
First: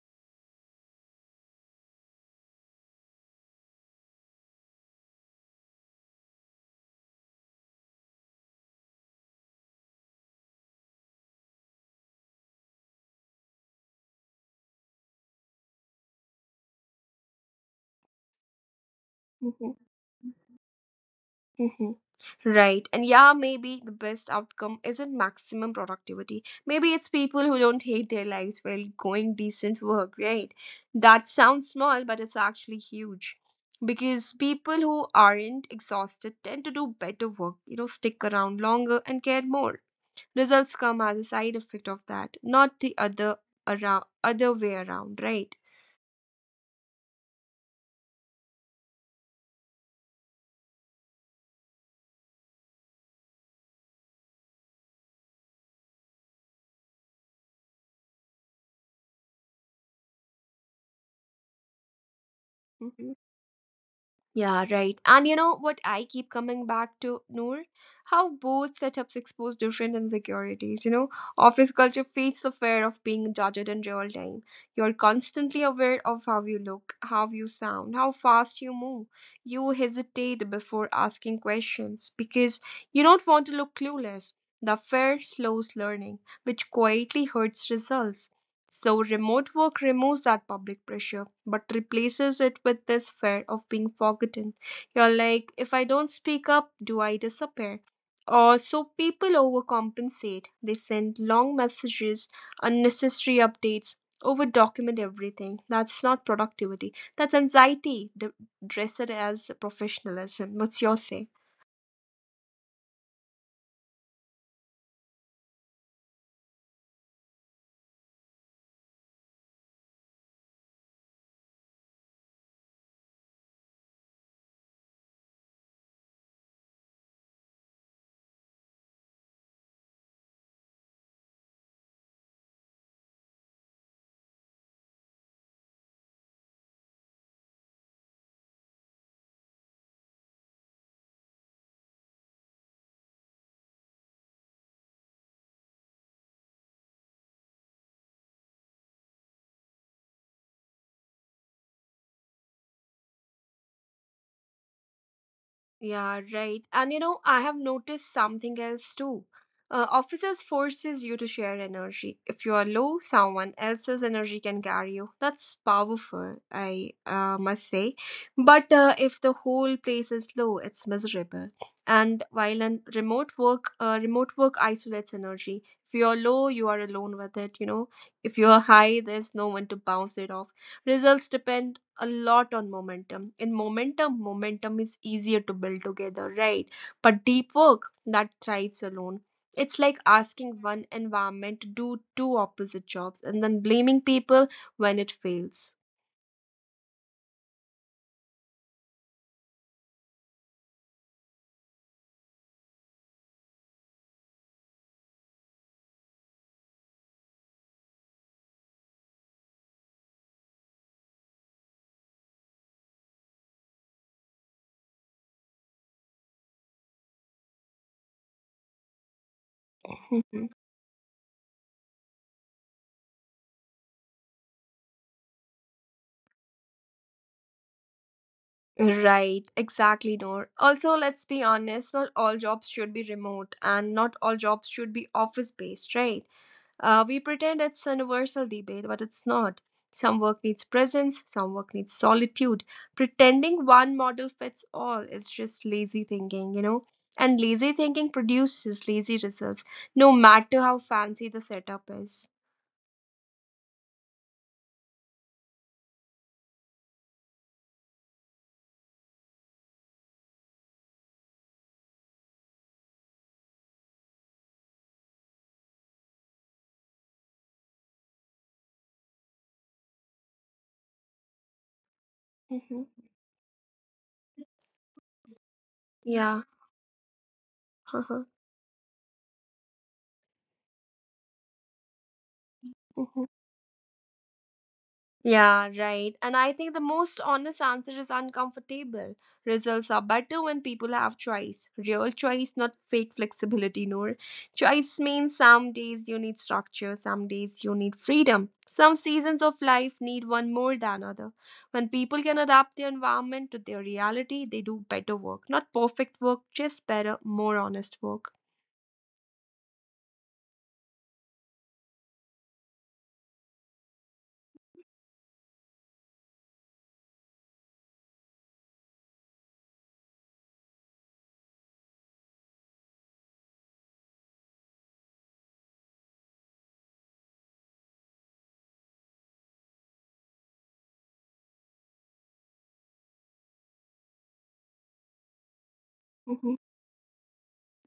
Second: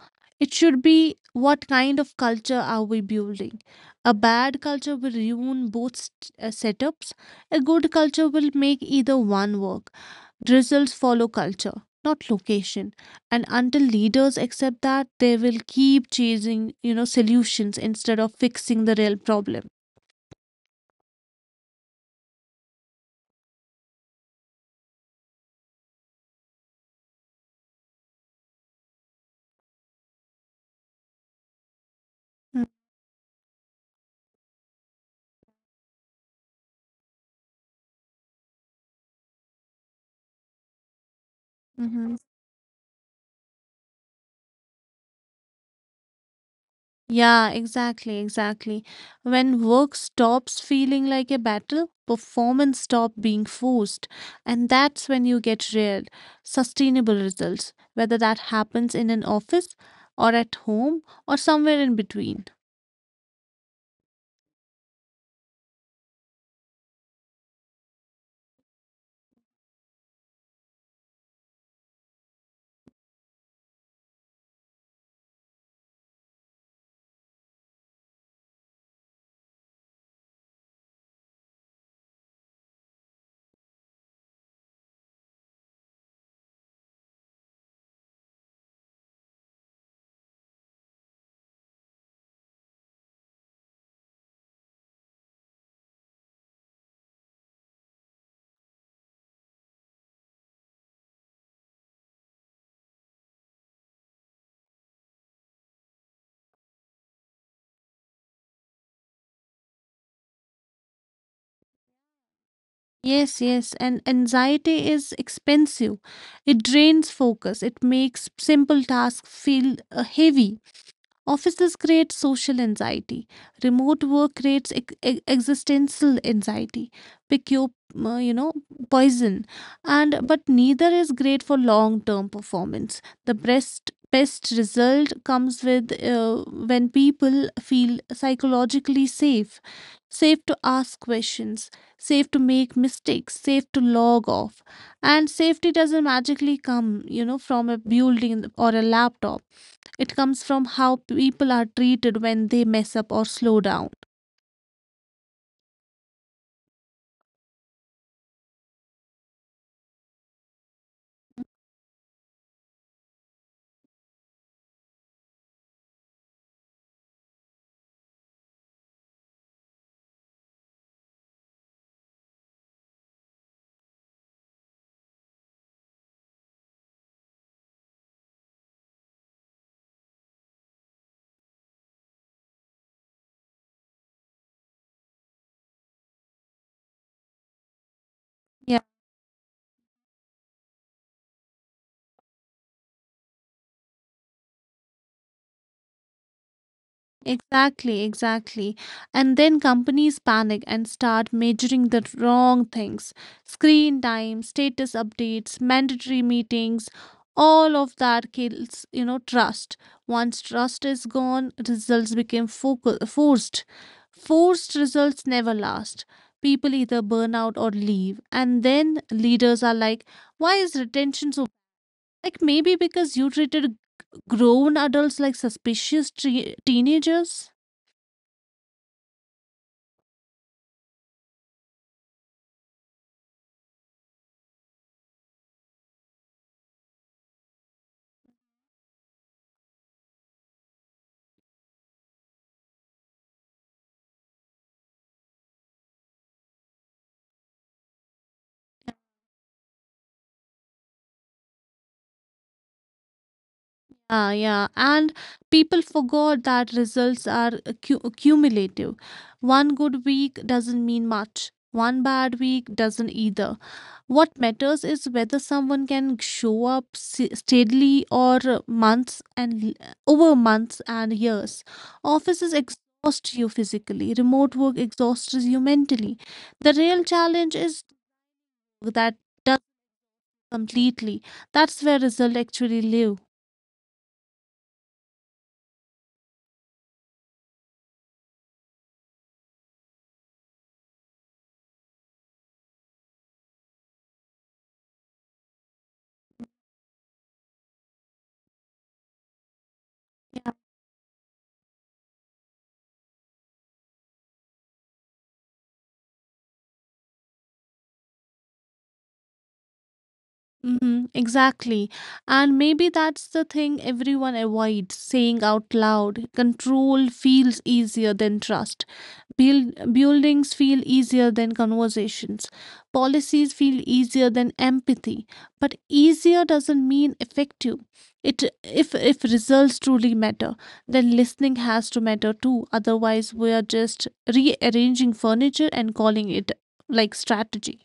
Speaker 2: It should be, what kind of culture are we building? A bad culture will ruin both setups. A good culture will make either one work. Results follow culture, not location. And until leaders accept that, they will keep chasing, you know, solutions instead of fixing the real problem.
Speaker 1: Mhm. Mhm. Right. And yeah, maybe the best outcome isn't maximum productivity. Maybe it's people who don't hate their lives while going decent work, right? That sounds small, but it's
Speaker 2: Mm.
Speaker 1: actually huge. Because people who aren't exhausted tend to do better work, you know, stick around longer and care more. Results come as a side effect of
Speaker 2: Mm-hmm.
Speaker 1: that, not the other around other way around, right?
Speaker 2: Yeah, exactly, exactly. When work stops feeling like a battle, performance stop being forced, and that's when you get real, sustainable results, whether that happens in an office or at home or somewhere in between.
Speaker 1: Yeah, right. And you know what I keep coming back to, Noor? How both setups expose different insecurities. You know, office culture feeds the fear of being judged in real time. You're constantly aware of how you look, how you sound, how fast you move. You hesitate before asking questions because you don't want to look clueless. The fear slows learning, which quietly hurts results. So remote work removes that public pressure, but replaces it with this fear of being forgotten. You're like, if I don't speak up, do I disappear? Or so people overcompensate. They send long messages, unnecessary updates, over document everything. That's not productivity. That's anxiety. Dress it as professionalism. What's your say?
Speaker 2: Yes, yes, and anxiety is expensive. It drains focus. It makes simple tasks feel heavy. Offices create social anxiety. Remote work creates existential anxiety. Pick your, you know, poison. And but neither is great for long-term performance. The best result comes with when people feel psychologically safe, safe to ask questions, safe to make mistakes, safe to log off. And safety doesn't magically come, you know, from a building or a laptop. It comes from how people are treated when they mess up or slow down.
Speaker 1: Yeah, right. And you know, I have noticed something else too. Officers forces you to share energy. If you are low, someone else's energy can carry you. That's powerful, I must say. But if the whole place is low, it's miserable. And while in remote work isolates energy. If you are low, you are alone with it. You know, if you are high, there's no one to bounce it off. Results depend a lot on momentum. In momentum, is easier to build together, right? But deep work that
Speaker 2: Yeah.
Speaker 1: thrives alone. It's like asking one environment to do two opposite jobs and then blaming people when it fails.
Speaker 2: Exactly, exactly. And then companies panic and start measuring the wrong things: screen time, status updates, mandatory meetings. All of that kills, you know, trust. Once trust is gone, results become focal, forced. Forced results never last. People either burn out or leave. And then leaders are like, why is retention so? Like, maybe because you treated grown adults like suspicious teenagers?
Speaker 1: Mhm. Right, exactly, Nor. Also, let's be honest, not all jobs should be remote and not all jobs should be office based, right? We pretend it's a universal debate, but it's not. Some work needs presence, some work needs solitude. Pretending one model fits all is just lazy thinking, you know? And lazy thinking produces lazy results, no matter how fancy the setup is.
Speaker 2: Yeah, yeah. And people forgot that results are cumulative. One good week doesn't mean much. One bad week doesn't either. What matters is whether someone can show up steadily or months and over months and years. Offices
Speaker 1: Hmm.
Speaker 2: exhaust you physically, remote work exhausts you mentally.
Speaker 1: Yeah.
Speaker 2: The real challenge is that completely. That's where results actually live.
Speaker 1: Yeah, right. And I think the most honest answer is uncomfortable. Results are better when people have choice. Real choice, not fake flexibility, Noor. Choice means some days you need structure, some days you need freedom. Some seasons of life need one more than other. When people can adapt their environment to their reality, they do better work. Not perfect work, just better, more honest work.
Speaker 2: Mm-hmm, exactly. And maybe that's the thing everyone avoids saying out loud. Control feels easier than trust. Buildings feel easier than conversations. Policies feel easier than empathy. But easier doesn't mean effective. It if results truly matter, then listening has to matter too. Otherwise, we are just rearranging furniture and calling
Speaker 1: Uh
Speaker 2: it
Speaker 1: huh.
Speaker 2: like strategy.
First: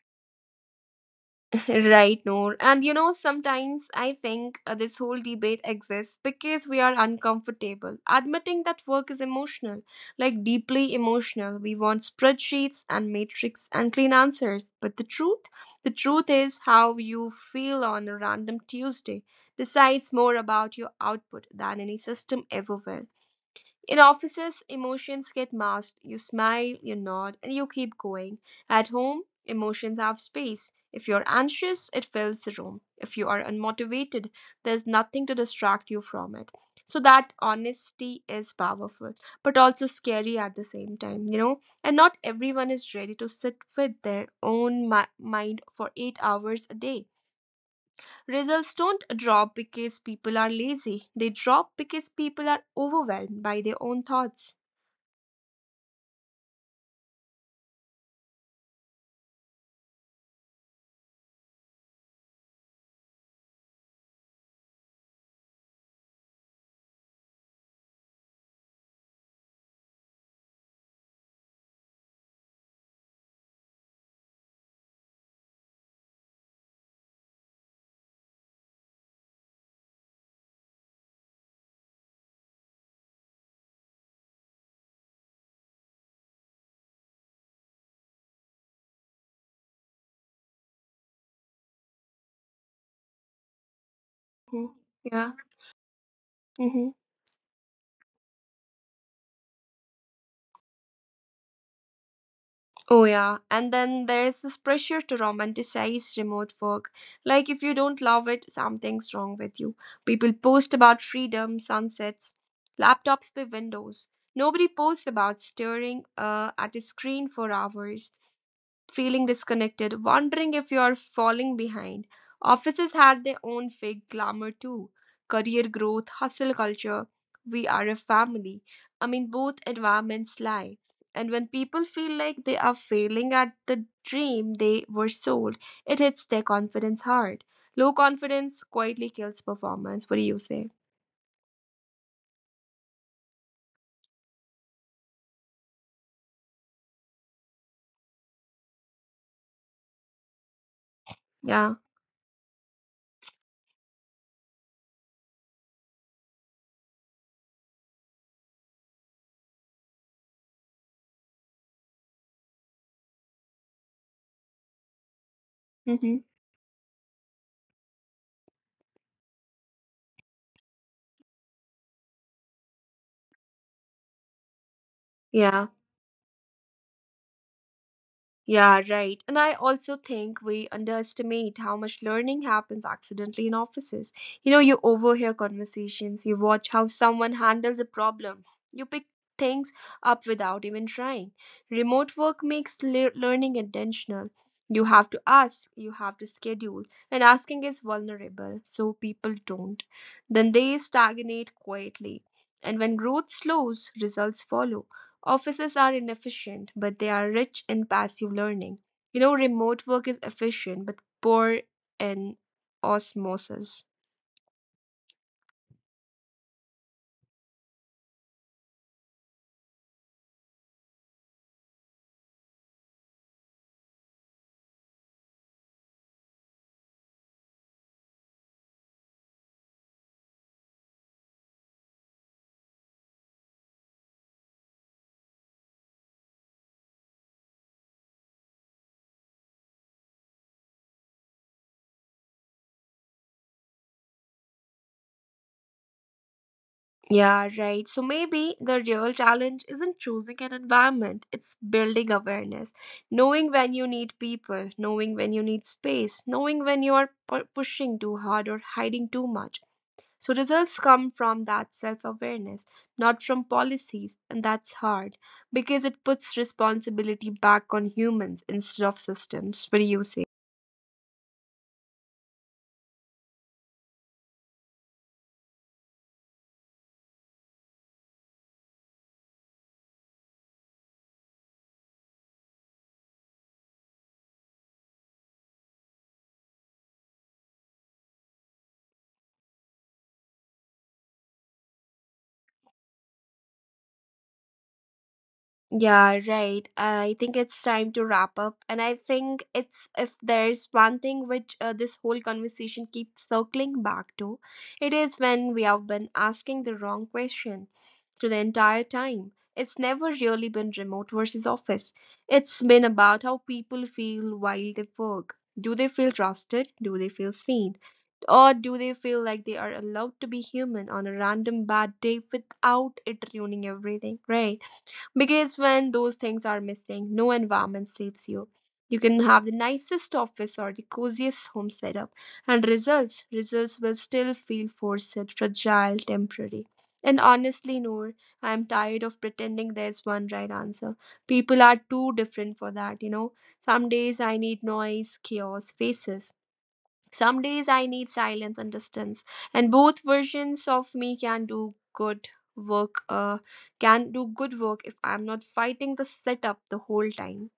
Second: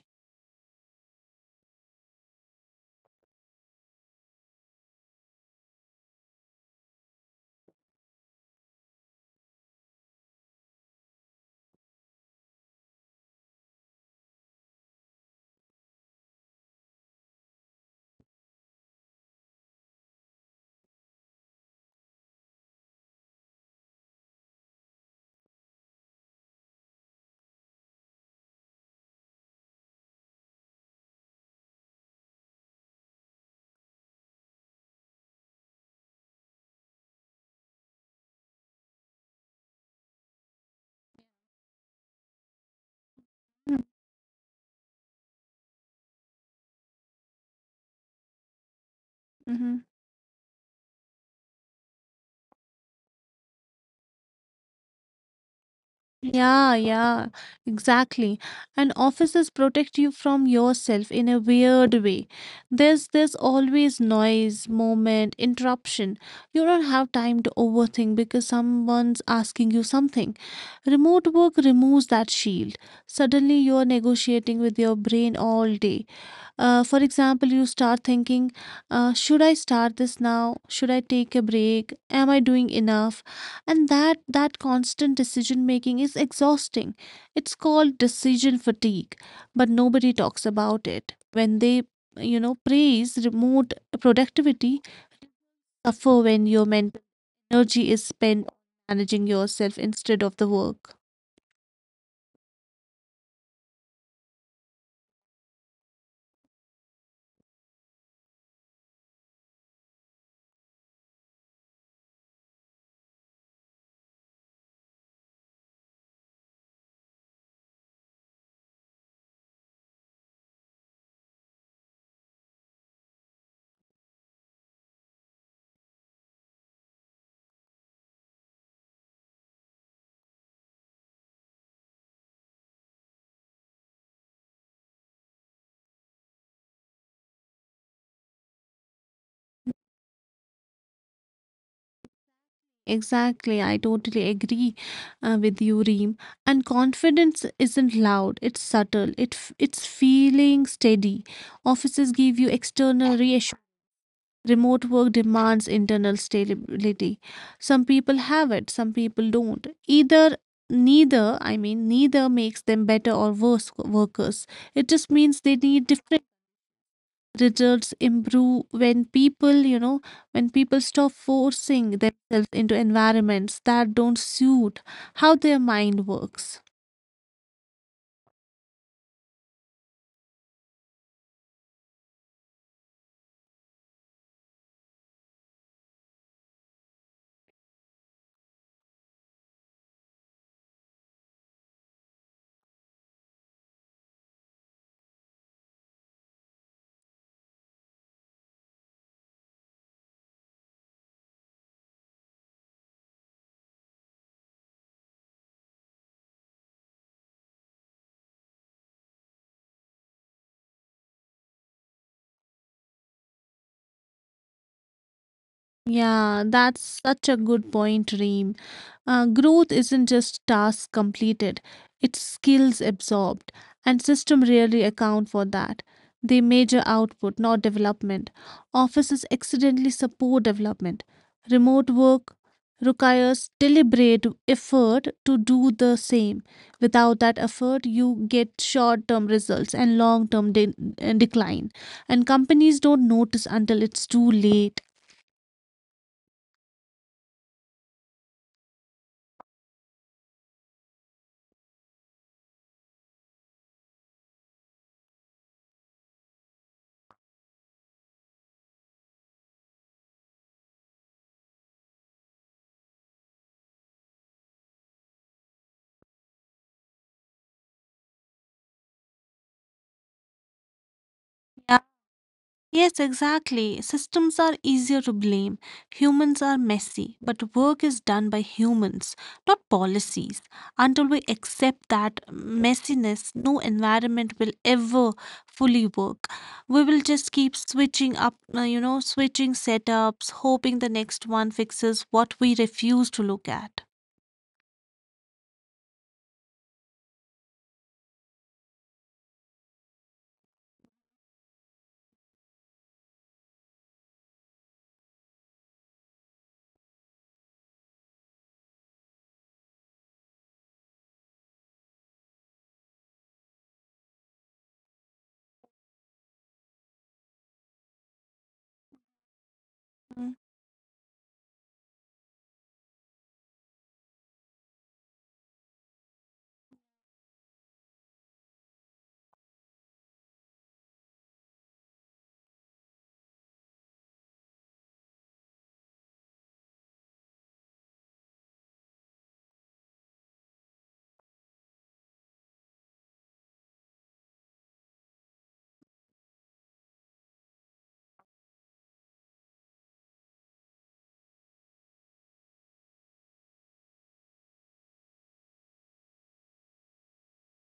Speaker 1: Right, Noor. And you know, sometimes I think this whole debate exists because we are uncomfortable admitting that work is emotional, like deeply emotional. We want spreadsheets and matrix and clean answers. But the truth is how you feel on a random Tuesday decides more about your output than any system ever will. In offices, emotions get masked. You smile, you nod, and you keep going. At home, emotions have space. If you're anxious, it fills the room. If you are unmotivated, there's nothing to distract you from it. So that honesty is powerful, but also scary at the same time, you know? And not everyone is ready to sit
Speaker 2: Mhm.
Speaker 1: with their own mind for 8 hours a day. Results don't drop
Speaker 2: Mhm.
Speaker 1: because people are lazy. They drop because people are overwhelmed by their own thoughts.
Speaker 2: Yeah, yeah, exactly. And offices protect you from yourself in a weird way. There's always noise, moment, interruption. You don't have time to overthink because someone's asking you something. Remote work removes that shield. Suddenly you're negotiating with your brain all day. For example, you start thinking, should I start this now? Should I take a break? Am I doing enough? And that constant decision making is exhausting. It's called decision fatigue, but nobody talks about it when they, you know, praise remote productivity.
Speaker 1: Mhm. Yeah.
Speaker 2: Suffer when your
Speaker 1: Hmm.
Speaker 2: mental energy is spent managing yourself instead of the work.
Speaker 1: Oh, yeah. And then there is this pressure to romanticize remote work. Like, if you don't love it, something's wrong with you. People post about freedom, sunsets, laptops by windows. Nobody posts about staring at a screen for hours, feeling disconnected, wondering if you are falling behind. Offices had their own fake glamour too: career growth, hustle culture. We are a family. I mean, both environments lie. And when people feel like they are failing at the dream they were sold, it hits their confidence hard. Low confidence quietly kills performance. What do you say?
Speaker 2: Exactly, I totally agree with you, Reem. And confidence isn't loud, it's subtle, it's feeling steady.
Speaker 1: Yeah.
Speaker 2: Offices give you external reassurance. Remote work demands internal stability. Some people have it, some people don't. Either Neither, I mean, neither makes them better or worse workers. It just means they need different.
Speaker 1: Mm-hmm.
Speaker 2: Results improve when people, you know, when people stop forcing themselves into environments that don't suit how their
Speaker 1: Yeah.
Speaker 2: mind works.
Speaker 1: Yeah, right. And I also think we underestimate how much learning happens accidentally in offices. You know, you overhear conversations, you watch how someone handles a problem, you pick things up without even trying. Remote work makes learning intentional. You have to ask, you have to schedule, and asking is vulnerable, so people don't. Then they stagnate quietly. And when growth slows, results follow. Offices are inefficient, but they are rich in passive learning. You know, remote work is efficient, but poor in osmosis.
Speaker 2: Yeah, that's such a good point, Reem. Growth isn't just tasks completed, it's skills absorbed, and systems rarely account for that. They measure output, not development. Offices accidentally support development. Remote work requires deliberate effort to do the same. Without that effort, you get short term results and long term decline. And companies don't notice until it's too late.
Speaker 1: Yeah, right. So maybe the real challenge isn't choosing an environment, it's building awareness. Knowing when you need people, knowing when you need space, knowing when you are pushing too hard or hiding too much. So results come from that self awareness, not from policies, and that's hard because it puts responsibility back on humans instead of systems. What do you say?
Speaker 2: Yes, exactly. Systems are easier to blame. Humans are messy, but work is done by humans, not policies. Until we accept that messiness, no environment will ever fully work. We will just keep switching up, you know, switching setups, hoping the next one fixes what we refuse to look at.
Speaker 1: Yeah, right. I think it's time to wrap up. And I think it's, if there's one thing which this whole conversation keeps circling back to, it is when we have been asking the wrong question through the entire time. It's never really been remote versus office. It's been about how people feel while they work. Do they feel trusted? Do they feel seen? Or do they feel like they are allowed
Speaker 2: Mm.
Speaker 1: to be human on a random bad day without it ruining everything, right? Because when those things are missing, no environment saves you. You can have the nicest office or the coziest home setup, and results will still feel forced, fragile, temporary. And honestly, Noor, I am tired of pretending there's one right answer. People are too different for that, you know. Some days I need noise, chaos, faces. Some days I need silence and distance, and both versions of me can do good work. Can do good work if I'm not fighting the setup the whole time.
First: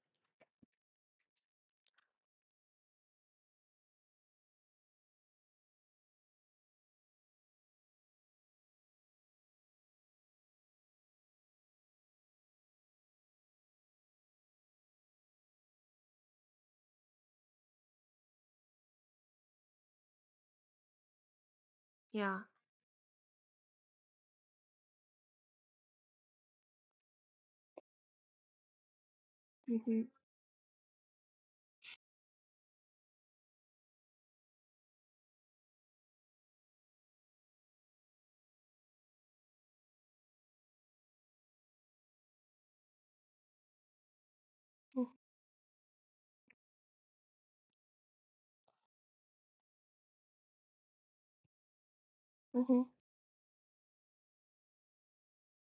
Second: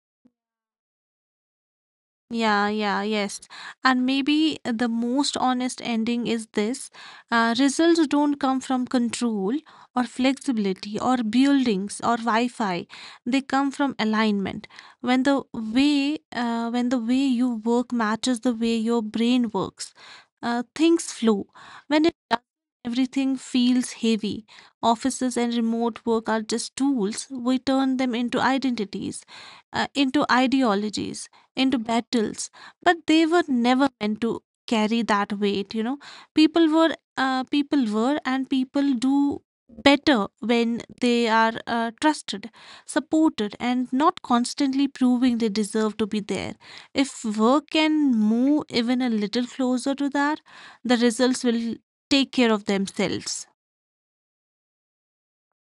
Speaker 2: Yeah, yeah, yes. And maybe the most honest ending is this: results don't come from control or flexibility or buildings or Wi-Fi. They come from alignment. When the way you work matches the way your brain works, things flow. When it does,
Speaker 1: Yeah.
Speaker 2: everything feels heavy. Offices and remote work are just tools. We turn them into identities,
Speaker 1: Mm-hmm.
Speaker 2: into ideologies, into battles, but they were never meant to carry that weight. You know, people were, people were, and people do better when they are trusted, supported, and not constantly
Speaker 1: Mm-hmm.
Speaker 2: proving they deserve to be there. If work can move even a little closer to that, the results will take care of
Speaker 1: Mm-hmm.
Speaker 2: themselves.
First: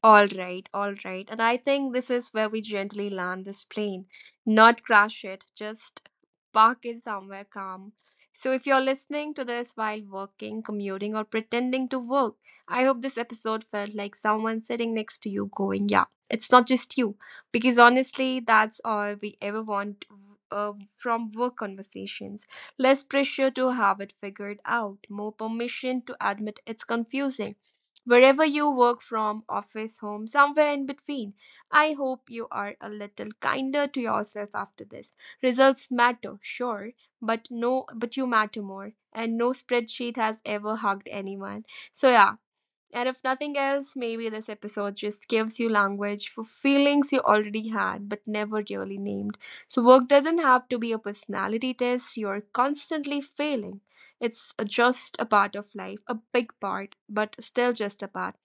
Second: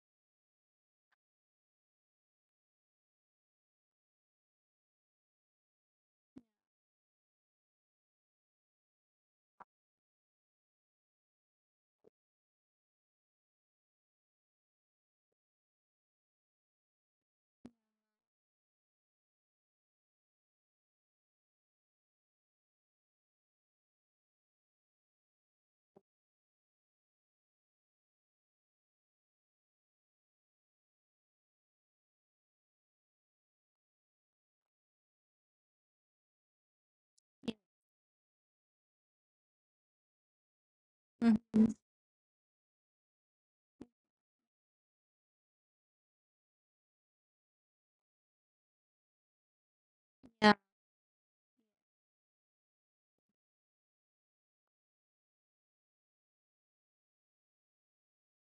Speaker 1: All right, all right. And I think this is where we gently land this plane, not crash it, just park it somewhere calm. So, if you're listening to this while working, commuting, or pretending to work, I hope this episode felt like someone sitting next to you going, "Yeah, it's not just you." Because honestly, that's all we ever want from work conversations. Less pressure to have it figured out, more permission to admit it's confusing. Wherever you work from, office, home, somewhere in between, I hope you are a little kinder to yourself after this. Results matter, sure, but no, but you matter more. And no spreadsheet has ever hugged
Speaker 2: Mhm.
Speaker 1: anyone. So yeah, and if nothing else, maybe this episode just gives you language for feelings you already had but never really named. So, work doesn't
Speaker 2: Yeah.
Speaker 1: have to be a personality test you're constantly failing. It's just a part of life, a big part, but still just a part.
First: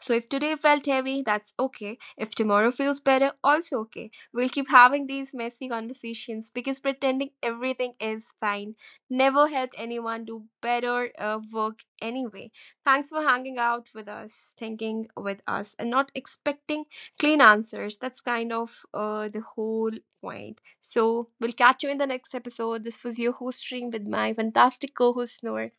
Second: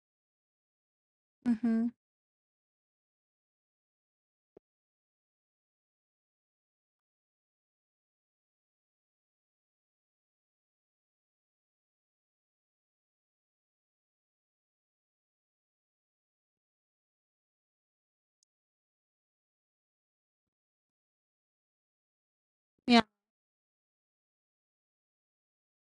Speaker 1: So if today felt heavy, that's
Speaker 2: Mhm.
Speaker 1: okay. If tomorrow feels better, also okay. We'll keep having these messy conversations because pretending everything is fine never helped anyone do better work anyway. Thanks for hanging out with us, thinking with us, and not expecting clean answers. That's kind of the whole point. So we'll catch you in the next episode.
Speaker 2: Yeah.
Speaker 1: This was your host stream with my fantastic co-host Noor.